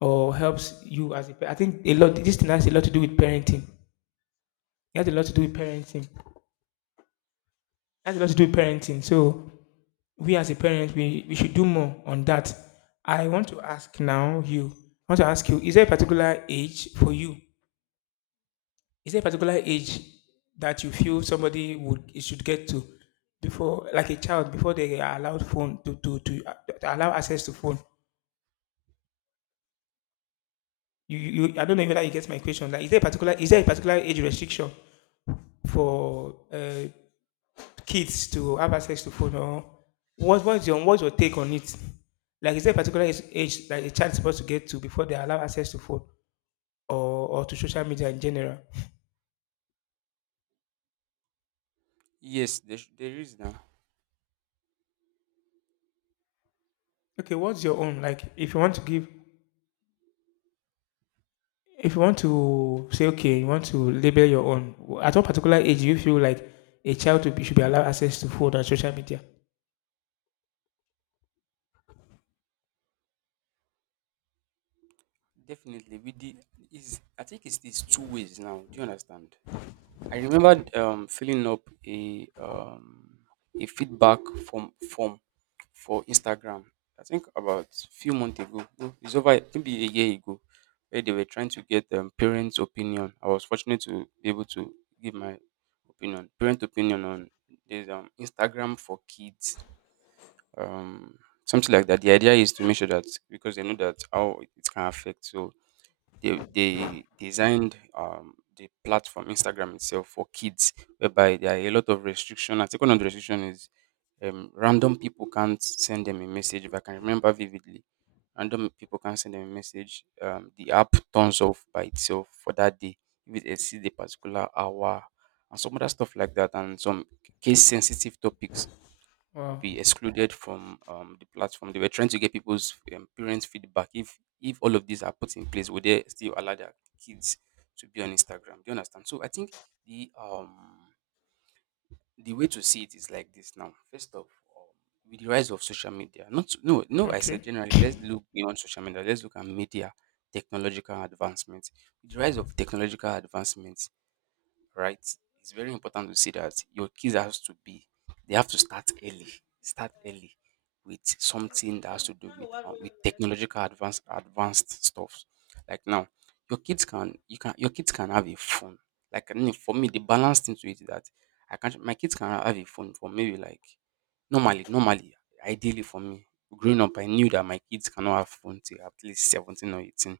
left: or helps you as I think, a lot, this thing has a lot to do with parenting. It has a lot to do with parenting. It has a lot to do with parenting. So we as a parent, we should do more on that. I want to ask now you I want to ask you, is there a particular age for you? Is there a particular age that you feel somebody would should get to, before, like a child, before they are allowed phone to allow access to phone? You I don't know whether you get my question. Like, is there a particular age restriction for kids to have access to phone, or what's your take on it? Like, is there a particular age that a child is supposed to get to before they allow access to phone, or to social media in general?
right: Yes, there is now.
left: Okay, what's your own? Like, if you want to say, okay, you want to label your own. At what particular age do you feel like a child should be allowed access to phone and social media?
right: Definitely, with the is I think it's two ways now. Do you understand? I remember
left: Okay.
right: filling up a feedback form for Instagram. I think about few months ago. No, it's over maybe a year ago, where they were trying to get parents' opinion. I was fortunate to be able to give my opinion, parent opinion on this, Instagram for kids, um, something like that. The idea is to make sure that because they know that how it can affect. So they designed the platform Instagram itself for kids, whereby there are a lot of restriction. I think one of the restriction is, random people can't send them a message. If I can remember vividly, random people can't send them a message. The app turns off by itself for that day if it exceeds a particular hour and some other stuff like that, and some case sensitive topics will
left: Wow.
right: be excluded from the platform. They were trying to get people's, parents' feedback. If all of these are put in place, would they still allow their kids to be on Instagram? Do you understand? So I think the um the way to see it is like this now. First off, um, with the rise of social media, not no no, I
left: Okay.
right: said generally, let's look beyond social media. Let's look at media technological advancements. With the rise of technological advancements, right? It's very important to see that your kids has to be they have to start early. Start early with something that has to do with technological advanced stuff. Like now, your kids can have a phone. Like I mean, for me, the balance thing to it is that I can't my kids can have a phone for maybe like normally, ideally for me growing up, I knew that my kids cannot have phone till at least 17 or 18.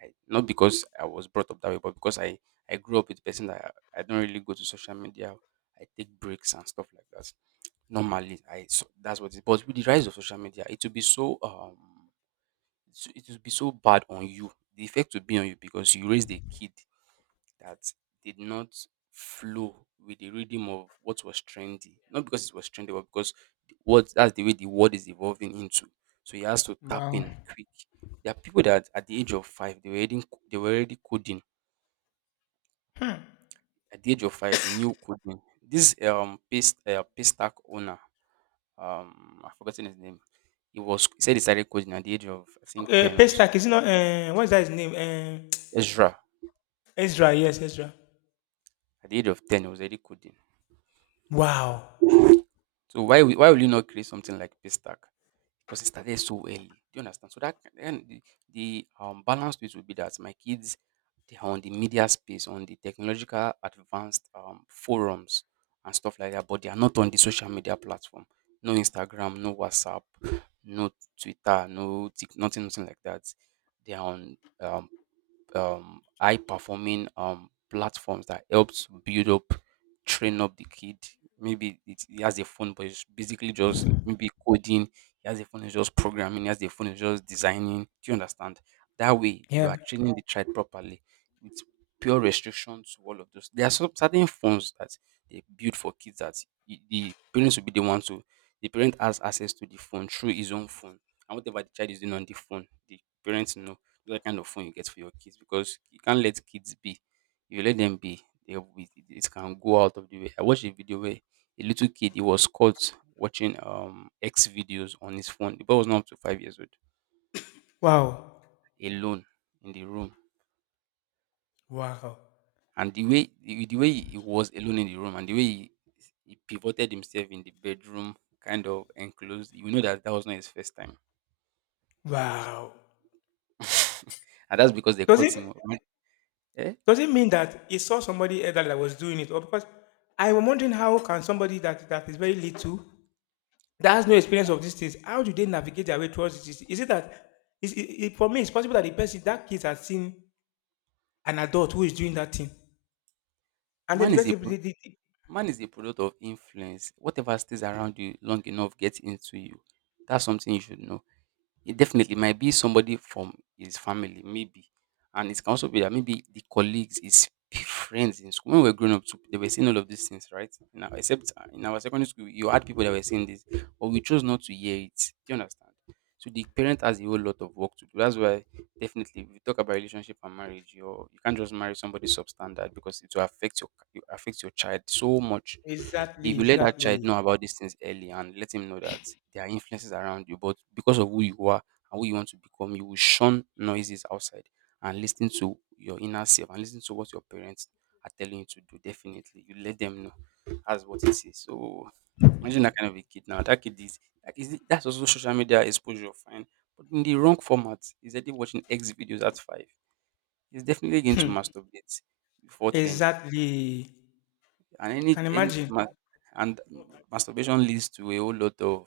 right: I, not because I was brought up that way, but because I grew up with a person that I don't really go to social media. I take breaks and stuff like that. Normally, I, so that's what it. But with the rise of social media, it will be so so it will be so bad on you. The effect will be on you because you raised a kid that did not flow with the rhythm of what was trendy. Not because it was trendy, but because the- what that's the way the world is evolving into. So he has to tap
left: Wow.
right: in quick. There are people that at the age of five they were already coding. At the age of five, they knew coding. This paste paystack owner, I've forgotten his name. He said he started coding at the age of I think ten or so.
left: Paystack, is it not? What is that his name?
right: Ezra.
left: Ezra, yes, Ezra.
right: At the age of ten, he was already coding.
left: Wow.
right: So why will you not create something like Paystack? Because it started so early. Do you understand? So that the balance to it will be that my kids they are on the media space, on the technological advanced forums and stuff like that, but they are not on the social media platform. No Instagram, no WhatsApp, no Twitter, no Tik, nothing, nothing like that. They are on high performing platforms that helps build up, train up the kid. Maybe he has a phone, but it's basically just maybe coding. He has a phone, is just programming. He has a phone, is just designing. Do you understand? That way, you
left: Yeah.
right: are training the child properly with pure restrictions to all of those. There are some certain phones that they build for kids that the parents will be the ones to. The parent has access to the phone through his own phone, and whatever the child is doing on the phone, the parents know what kind of phone you get for your kids because you can't let kids be. If you let them be, they will be, it can go out of the way. I watched a video where a little kid he was caught watching X videos on his phone. The boy was not up to 5 years old,
left: Wow.
right: alone in the room,
left: Wow.
right: and the way the way he was alone in the room and the way he pivoted himself in the bedroom, kind of enclosed. You know that that was not his first time,
left: Wow.
right: and that's because they
left: Does
right: caught
left: it
right: him. Eh?
left: does it mean that he saw somebody elder that was doing it? Or because I'm wondering, how can somebody that is very little, that has no experience of these things, how do they navigate their way towards this? Is it that, is for me it's possible that the person, that kid, has seen an adult who is doing that thing. And then
right: Man
left: the
right: is a
left: person
right: pro-
left: did it.
right: Man is a product of influence. Whatever stays around you long enough gets into you. That's something you should know. It definitely might be somebody from his family, maybe. And it can also be that maybe the colleagues, his friends in school. When we were growing up, too, they were saying all of these things, right? Now, except in our secondary school, you had people that were saying this, but we chose not to hear it. Do you understand? So the parent has a whole lot of work to do. That's why. Definitely, if you talk about relationship and marriage, you can't just marry somebody substandard because it affects your child so much. If
left: Exactly,
right: you let that child
left: exactly.
right: know about these things early and let him know that there are influences around you, but because of who you are and who you want to become, you will shun noises outside and listen to your inner self and listen to what your parents are telling you to do. Definitely, you let them know. That's what it is. So imagine that kind of a kid now. That kid is like is it, that's also social media exposure. Fine, but in the wrong format, he's already watching X videos at 5. He's definitely going to masturbate before 10.
left: Exactly.
right: And any
left: Can
right: any
left: imagine.
right: ma- and masturbation leads to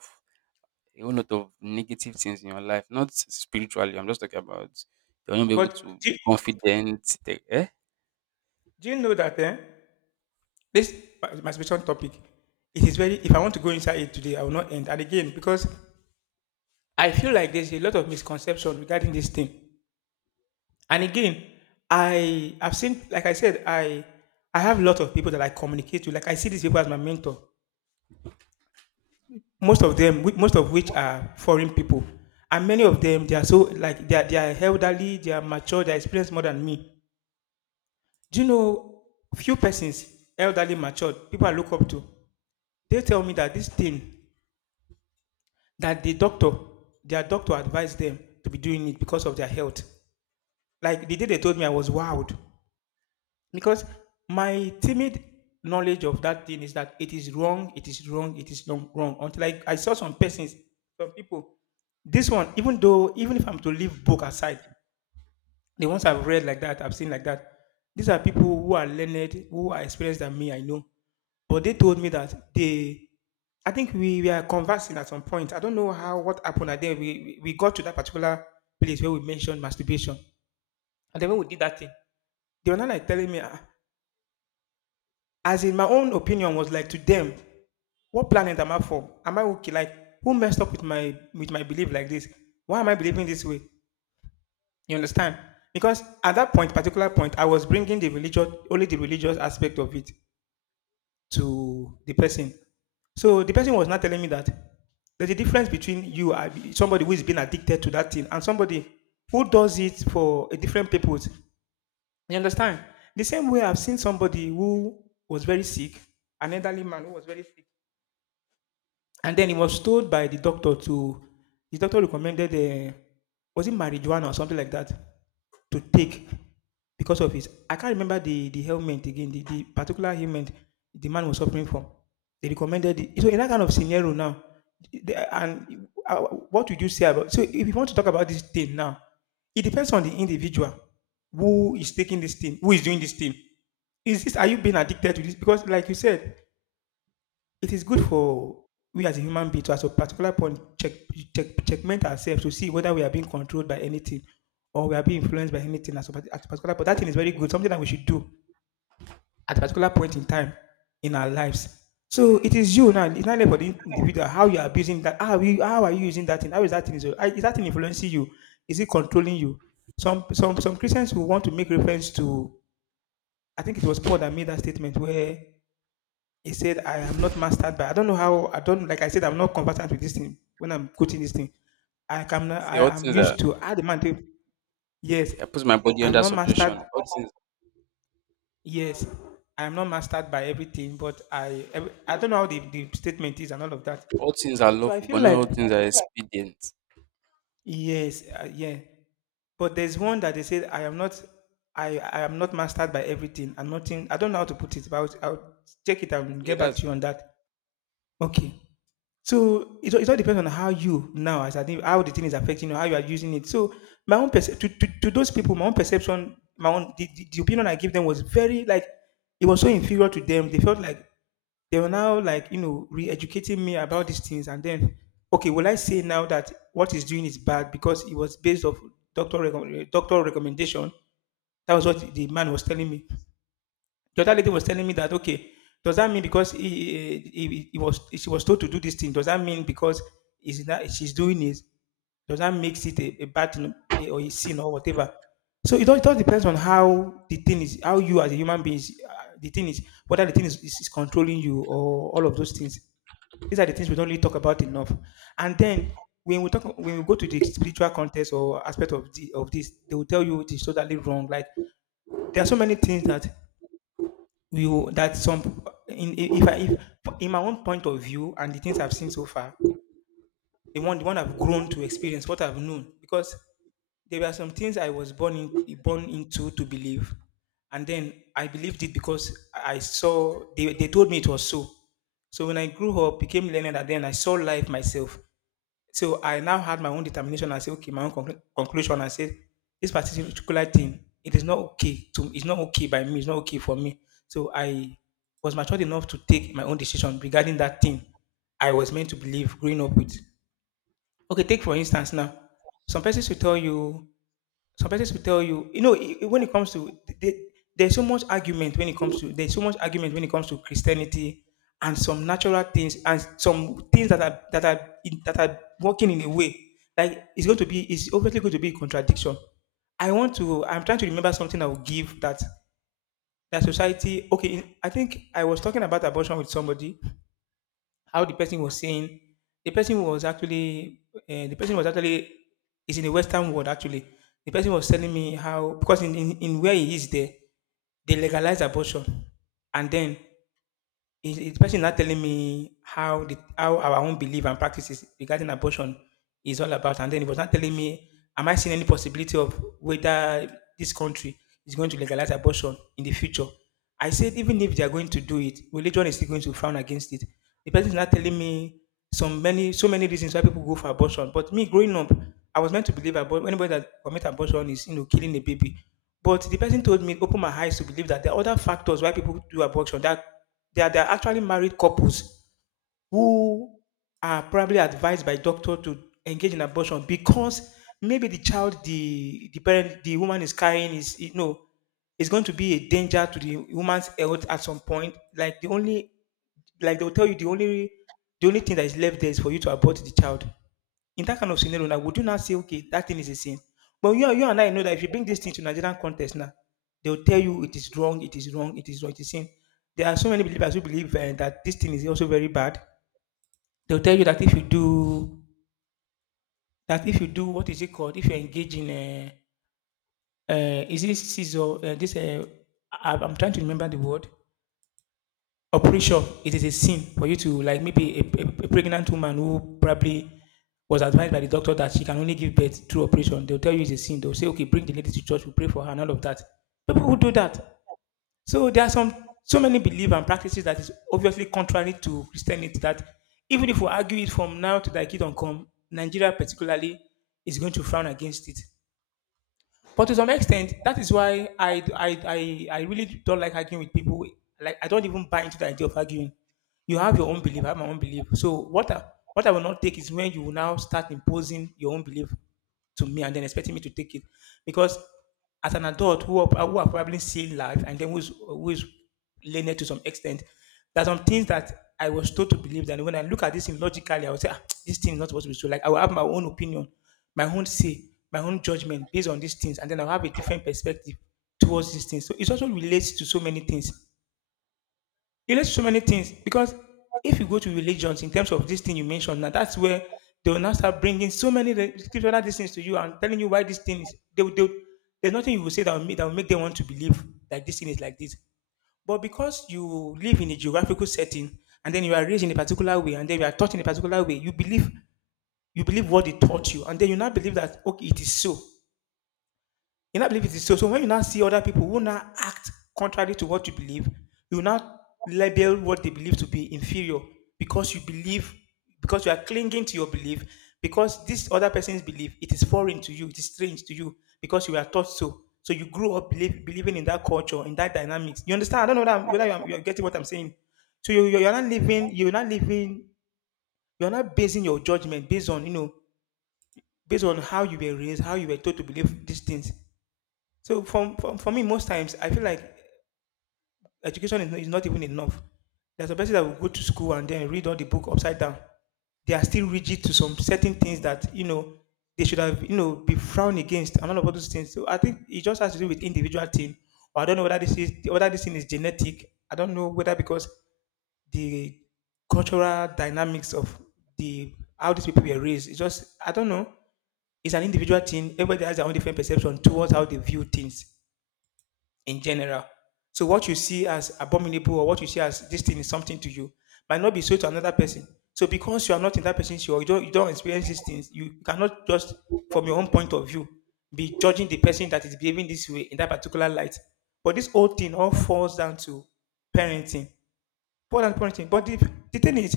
right: a whole lot of negative things in your life. Not spiritually, I'm just talking about you're not be able to
left: But
right: be confident. Take, eh?
left: do you know that this masturbation topic, it is very— if I want to go inside it today, I will not end. And again, because I feel like there's a lot of misconception regarding this thing. And again, I have seen, like I said, I have a lot of people that I communicate with. Like, I see these people as my mentor. Most of them, most of which are foreign people, and many of them, they are so like they are elderly, they are mature, they are experienced more than me. Do you know few persons, elderly matured people I look up to? They tell me that this thing, that the doctor, their doctor, advised them to be doing it because of their health. Like the day they told me, I was wowed, because my timid knowledge of that thing is that it is wrong, it is wrong, it is wrong, wrong. Until I saw some persons, some people. This one, even though, even if I'm to leave book aside, the ones I've read like that, I've seen like that, these are people who are learned, who are experienced than me, I know. But they told me that they— I think we were conversing at some point. I don't know how, what happened, and then we got to that particular place where we mentioned masturbation. And then when we did that thing, they were not like telling me, ah, as in, my own opinion was like, to them, what planet am I from? Am I okay? Like, who messed up with my, with my belief like this? Why am I believing this way? You understand? Because at that point, particular point, I was bringing the religious, only the religious aspect of it, to the person. So the person was not telling me that there's a difference between you, somebody who is being addicted to that thing, and somebody who does it for a different purpose. You understand? The same way I've seen somebody who was very sick, an elderly man who was very sick. And then he was told by the doctor to— the doctor recommended, was it marijuana or something like that, to take, because of his— I can't remember the ailment again, the particular ailment the man was suffering from. They recommended it. So in that kind of scenario now, and what would you say about, so if you want to talk about this thing now, it depends on the individual who is taking this thing, who is doing this thing. Is this, are you being addicted to this? Because like you said, it is good for we as a human being to, at a particular point, check, check, checkmate ourselves to see whether we are being controlled by anything or we are being influenced by anything at a, at a particular point. That thing is very good, something that we should do at a particular point in time in our lives. So it is you now. It's not about the individual, how you are abusing that. How are you using that thing? How is that thing? Is that thing influencing you? Is it controlling you? Some some Christians who want to make reference to. I think it was Paul that made that statement where he said, I am not mastered by— I don't know how, I don't— like I said, I'm not competent with this thing when I'm coaching this thing. I can,
right: See, all
left: I am
right: things are,
left: used to, I demand it. Yes.
right: I put my body
left: I'm
right: under
left: not mastered.
right: subjection.
left: Yes. I'm not mastered by everything, but I every— I don't know how the statement is and all of that.
right: All things are
left: So I
right: lawful,
left: feel
right: but not
left: like
right: all things are expedient.
left: yes, yeah. But there's one that they said, I am not— I am not mastered by everything and nothing, I don't know how to put it, but I'll check it out and
right: Yeah,
left: get back
right: that's
left: to you on that. Okay. So it, it all depends on how you now, as I think, how the thing is affecting you, how you are using it. So my own to, to those people, my own perception, my own, the opinion I give them was very like, it was so inferior to them. They felt like they were now like, you know, re-educating me about these things, and then, okay, will I say now that what he's doing is bad because it was based off doctor doctor recommendation? That was what the man was telling me. The other lady was telling me that, okay, does that mean because he was, she was told to do this thing? Does that mean because is that she's doing it? Does that makes it a bad thing, eh, or a sin or whatever? So it all depends on how the thing is, how you as a human being, is, the thing is, whether the thing is, is controlling you or all of those things. These are the things we don't really talk about enough. And then when we talk, when we go to the spiritual context or aspect of the of this, they will tell you it is totally wrong. Like there are so many things that you that some, in if I if in my own point of view and the things I've seen so far, the one I've grown to experience, what I've known, because there were some things I was born into to believe, and then I believed it because I saw, they told me it was so. So when I grew up, became learned, and then I saw life myself. So I now had my own determination and say, okay, my own conclusion. I said, this particular thing, it is not okay to, it's not okay by me, it's not okay for me. So I was matured enough to take my own decision regarding that thing I was meant to believe growing up with. Okay, take for instance now, some persons will tell you some persons will tell you, you know, when it comes to they, there's so much argument when it comes to Christianity and some natural things and some things that are, that are working in a way like it's going to be, it's obviously going to be a contradiction. I want to— I'm trying to remember something I will give that, that society, okay, I think I was talking about abortion with somebody, how the person was saying, the person was actually is in the western world, actually. The person was telling me how, because in where he is there, they legalize abortion, and then is the person not telling me how, the, how our own belief and practices regarding abortion is all about, and then he was not telling me, am I seeing any possibility of, whether this country is going to legalize abortion in the future? I said, even if they are going to do it, religion is still going to frown against it. The person is not telling me some many, so many reasons why people go for abortion. But me growing up, I was meant to believe about, anybody that commit abortion is, you know, killing a baby. But the person told me, open my eyes to believe that there are other factors why people do abortion. That there are actually married couples who are probably advised by doctor to engage in abortion, because maybe the child, the parent, the woman is carrying is, you know, is going to be a danger to the woman's health at some point. Like the only like they'll tell you the only, the only thing that is left there is for you to abort the child. In that kind of scenario now, would you not say, okay, that thing is a sin? But you and I know that if you bring this thing to Nigerian context now, they'll tell you it is wrong, it is wrong, it is wrong, it is sin. There are so many believers who believe that this thing is also very bad. They'll tell you that if you do that if you do— what is it called? If you engage in is it scissor? This I'm trying to remember the word. I'm pretty sure it is a sin for you to like maybe a pregnant woman who probably was advised by the doctor that she can only give birth through operation. They'll tell you it's a sin. They'll say, okay, bring the lady to church, we pray for her and all of that. People who do that. So there are some so many beliefs and practices that is obviously contrary to Christianity that even if we argue it from now to thy kingdom come, Nigeria particularly is going to frown against it. But to some extent, that is why I really don't like arguing with people. Like, I don't even buy into the idea of arguing. You have your own belief, I have my own belief. So, what I will not take is when you will now start imposing your own belief to me and then expecting me to take it because as an adult who are probably seeing life and then who's learned to some extent, there are some things that I was told to believe that when I look at this thing logically I would say, ah, this thing is not supposed to be so. Like I will have my own opinion, my own say, my own judgment based on these things, and then I'll have a different perspective towards these things. So it also relates to so many things. It led so many things because if you go to religions in terms of this thing you mentioned, now that's where they will now start bringing so many scriptural these things to you and telling you why these things. There's nothing you will say that will make them want to believe that this thing is like this. But because you live in a geographical setting and then you are raised in a particular way and then you are taught in a particular way, you believe, you believe what they taught you, and then you now believe that, okay, it is so. You now believe it is so. So when you now see other people who now act contrary to what you believe, you now label what they believe to be inferior because you believe, because you are clinging to your belief, because this other person's belief, it is foreign to you, it is strange to you, because you are taught so. So you grew up believing in that culture, in that dynamics. You understand? I don't know whether you are getting what I'm saying. So you're not living, you're not living, you're not basing your judgment based on, you know, based on how you were raised, how you were taught to believe these things. So from for me, most times I feel like education is not even enough. There's a person that will go to school and then read all the book upside down. They are still rigid to some certain things that, you know, they should have, you know, be frowned against and all of all those things. So I think it just has to do with individual thing. Or I don't know whether this is, whether this thing is genetic. I don't know whether because the cultural dynamics of the how these people were raised. It's just I don't know. It's an individual thing. Everybody has their own different perception towards how they view things in general. So what you see as abominable or what you see as this thing is something to you might not be so to another person. So because you are not in that person's shoe or you don't, you don't experience these things, you cannot just from your own point of view be judging the person that is behaving this way in that particular light. But this whole thing all falls down to parenting. Poor and point,ing But the thing is,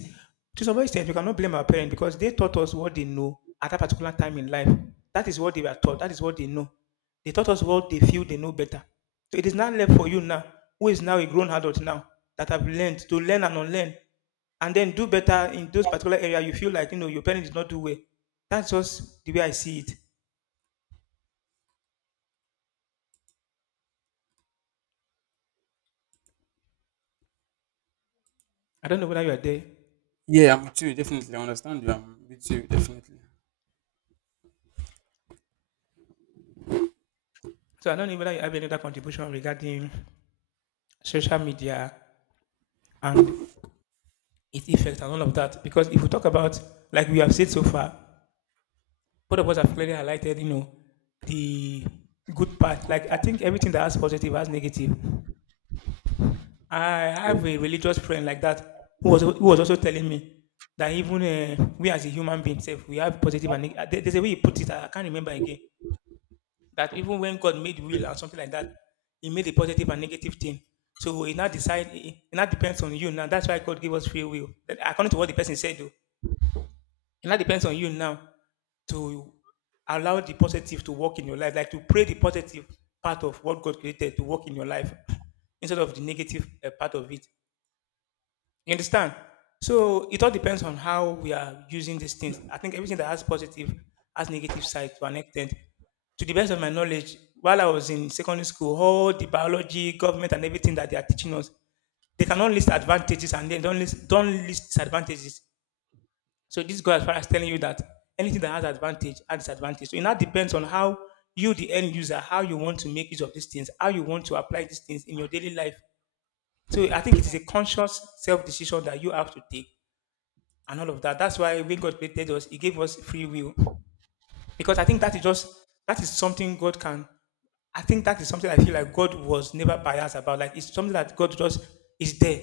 left: to some extent, we cannot blame our parents because they taught us what they know at that particular time in life. That is what they were taught. That is what they know. They taught us what they feel they know better. So it is not left for you now, who is now a grown adult now, that have learned to learn and unlearn, and then do better in those particular area you feel like you know your parents did not do well. That's just the way I see it. I don't know whether you are there.
right: yeah, I'm with you, definitely. I understand you. I'm with you, definitely.
left: So I don't know whether you have any other contribution regarding social media and its effects and all of that. Because if we talk about, like we have said so far, both of us have clearly highlighted, you know, the good part. Like I think everything that has positive has negative. I
right: Yeah.
left: have a religious friend like that who was also telling me that even we as a human being, self, we have positive and there's a way he put it. I can't remember again. That even when God made will or something like that, He made a positive and negative thing. So it now depends on you. Now that's why God gave us free will. According to what the person said, though. And that depends on you now to allow the positive to work in your life, like to pray the positive part of what God created to work in your life instead of the negative part of it. You understand? So it all depends on how we are using these things. I think everything that has positive has negative side to an extent. To the best of my knowledge, while I was in secondary school, all the biology, government, and everything that they are teaching us, they cannot list advantages and then don't list disadvantages. So this goes as far as telling you that anything that has advantage has disadvantage. So it now depends on how you, the end user, how you want to make use of these things, how you want to apply these things in your daily life. So I think it is a conscious self-decision that you have to take and all of that. That's why when God created us, He gave us free will. Because I think that is just that is something God can, I think that is something I feel like God was never biased about. Like it's something that God just is there.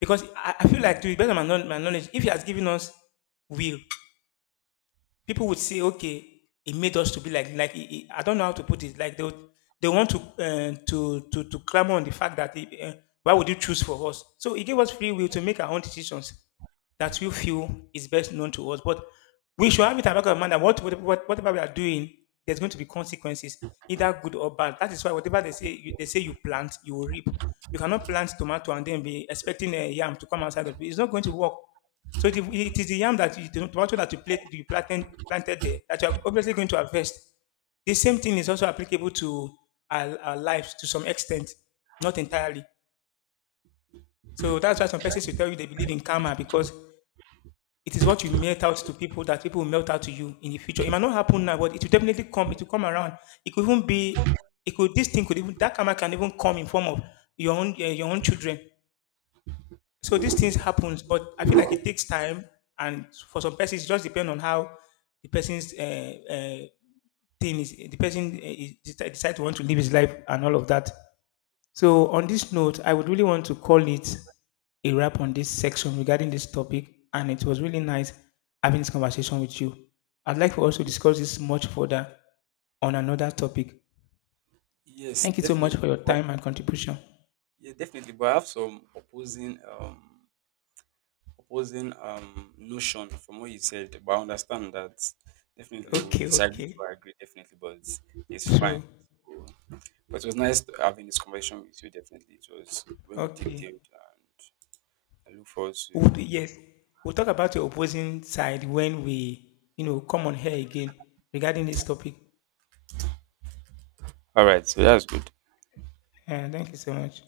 left: Because I feel like to be better my knowledge, if He has given us will, people would say, okay, it made us to be like I don't know how to put it. Like they want to clamor on the fact that why would you choose for us? So it gave us free will to make our own decisions that we feel is best known to us. But we should have it at the back of our mind that whatever we are doing, there's going to be consequences, either good or bad. That is why whatever they say you plant, you will reap. You cannot plant tomato and then be expecting a yam to come outside of it. It's not going to work. So it is the yam that you, the tomato that you, you planted there that you are obviously going to harvest. The same thing is also applicable to our lives to some extent, not entirely. So that's why some persons will tell you they believe in karma because it is what you melt out to people that people will melt out to you in the future. It might not happen now, but it will definitely come. It will come around. It could even be. It could. This thing could even that karma can even come in form of your own your own children. So these things happens, but I feel like it takes time. And for some persons it just depends on how the person's uh, thing is the person decide to want to live his life and all of that. So on this note I would really want to call it a wrap on this section regarding this topic, and it was really nice having this conversation with you. I'd like for us to discuss this much further on another topic.
right: Yes,
left: Thank you so much for
right: definitely.
left: your time and contribution.
right: Yeah, definitely. But I have some opposing notion from what you said. But I understand that definitely we'll
left: Okay,
right: disagree
left: okay.
right: to agree, definitely, but it's
left: True.
right: fine. So, but it was nice to having this conversation with you, definitely. It was well
left: Okay.
right: detailed and I look forward to.
left: We would, yes, we'll talk about your opposing side when we, you know, come on here again regarding this topic.
right: All right, so that's good.
left: And thank you so much.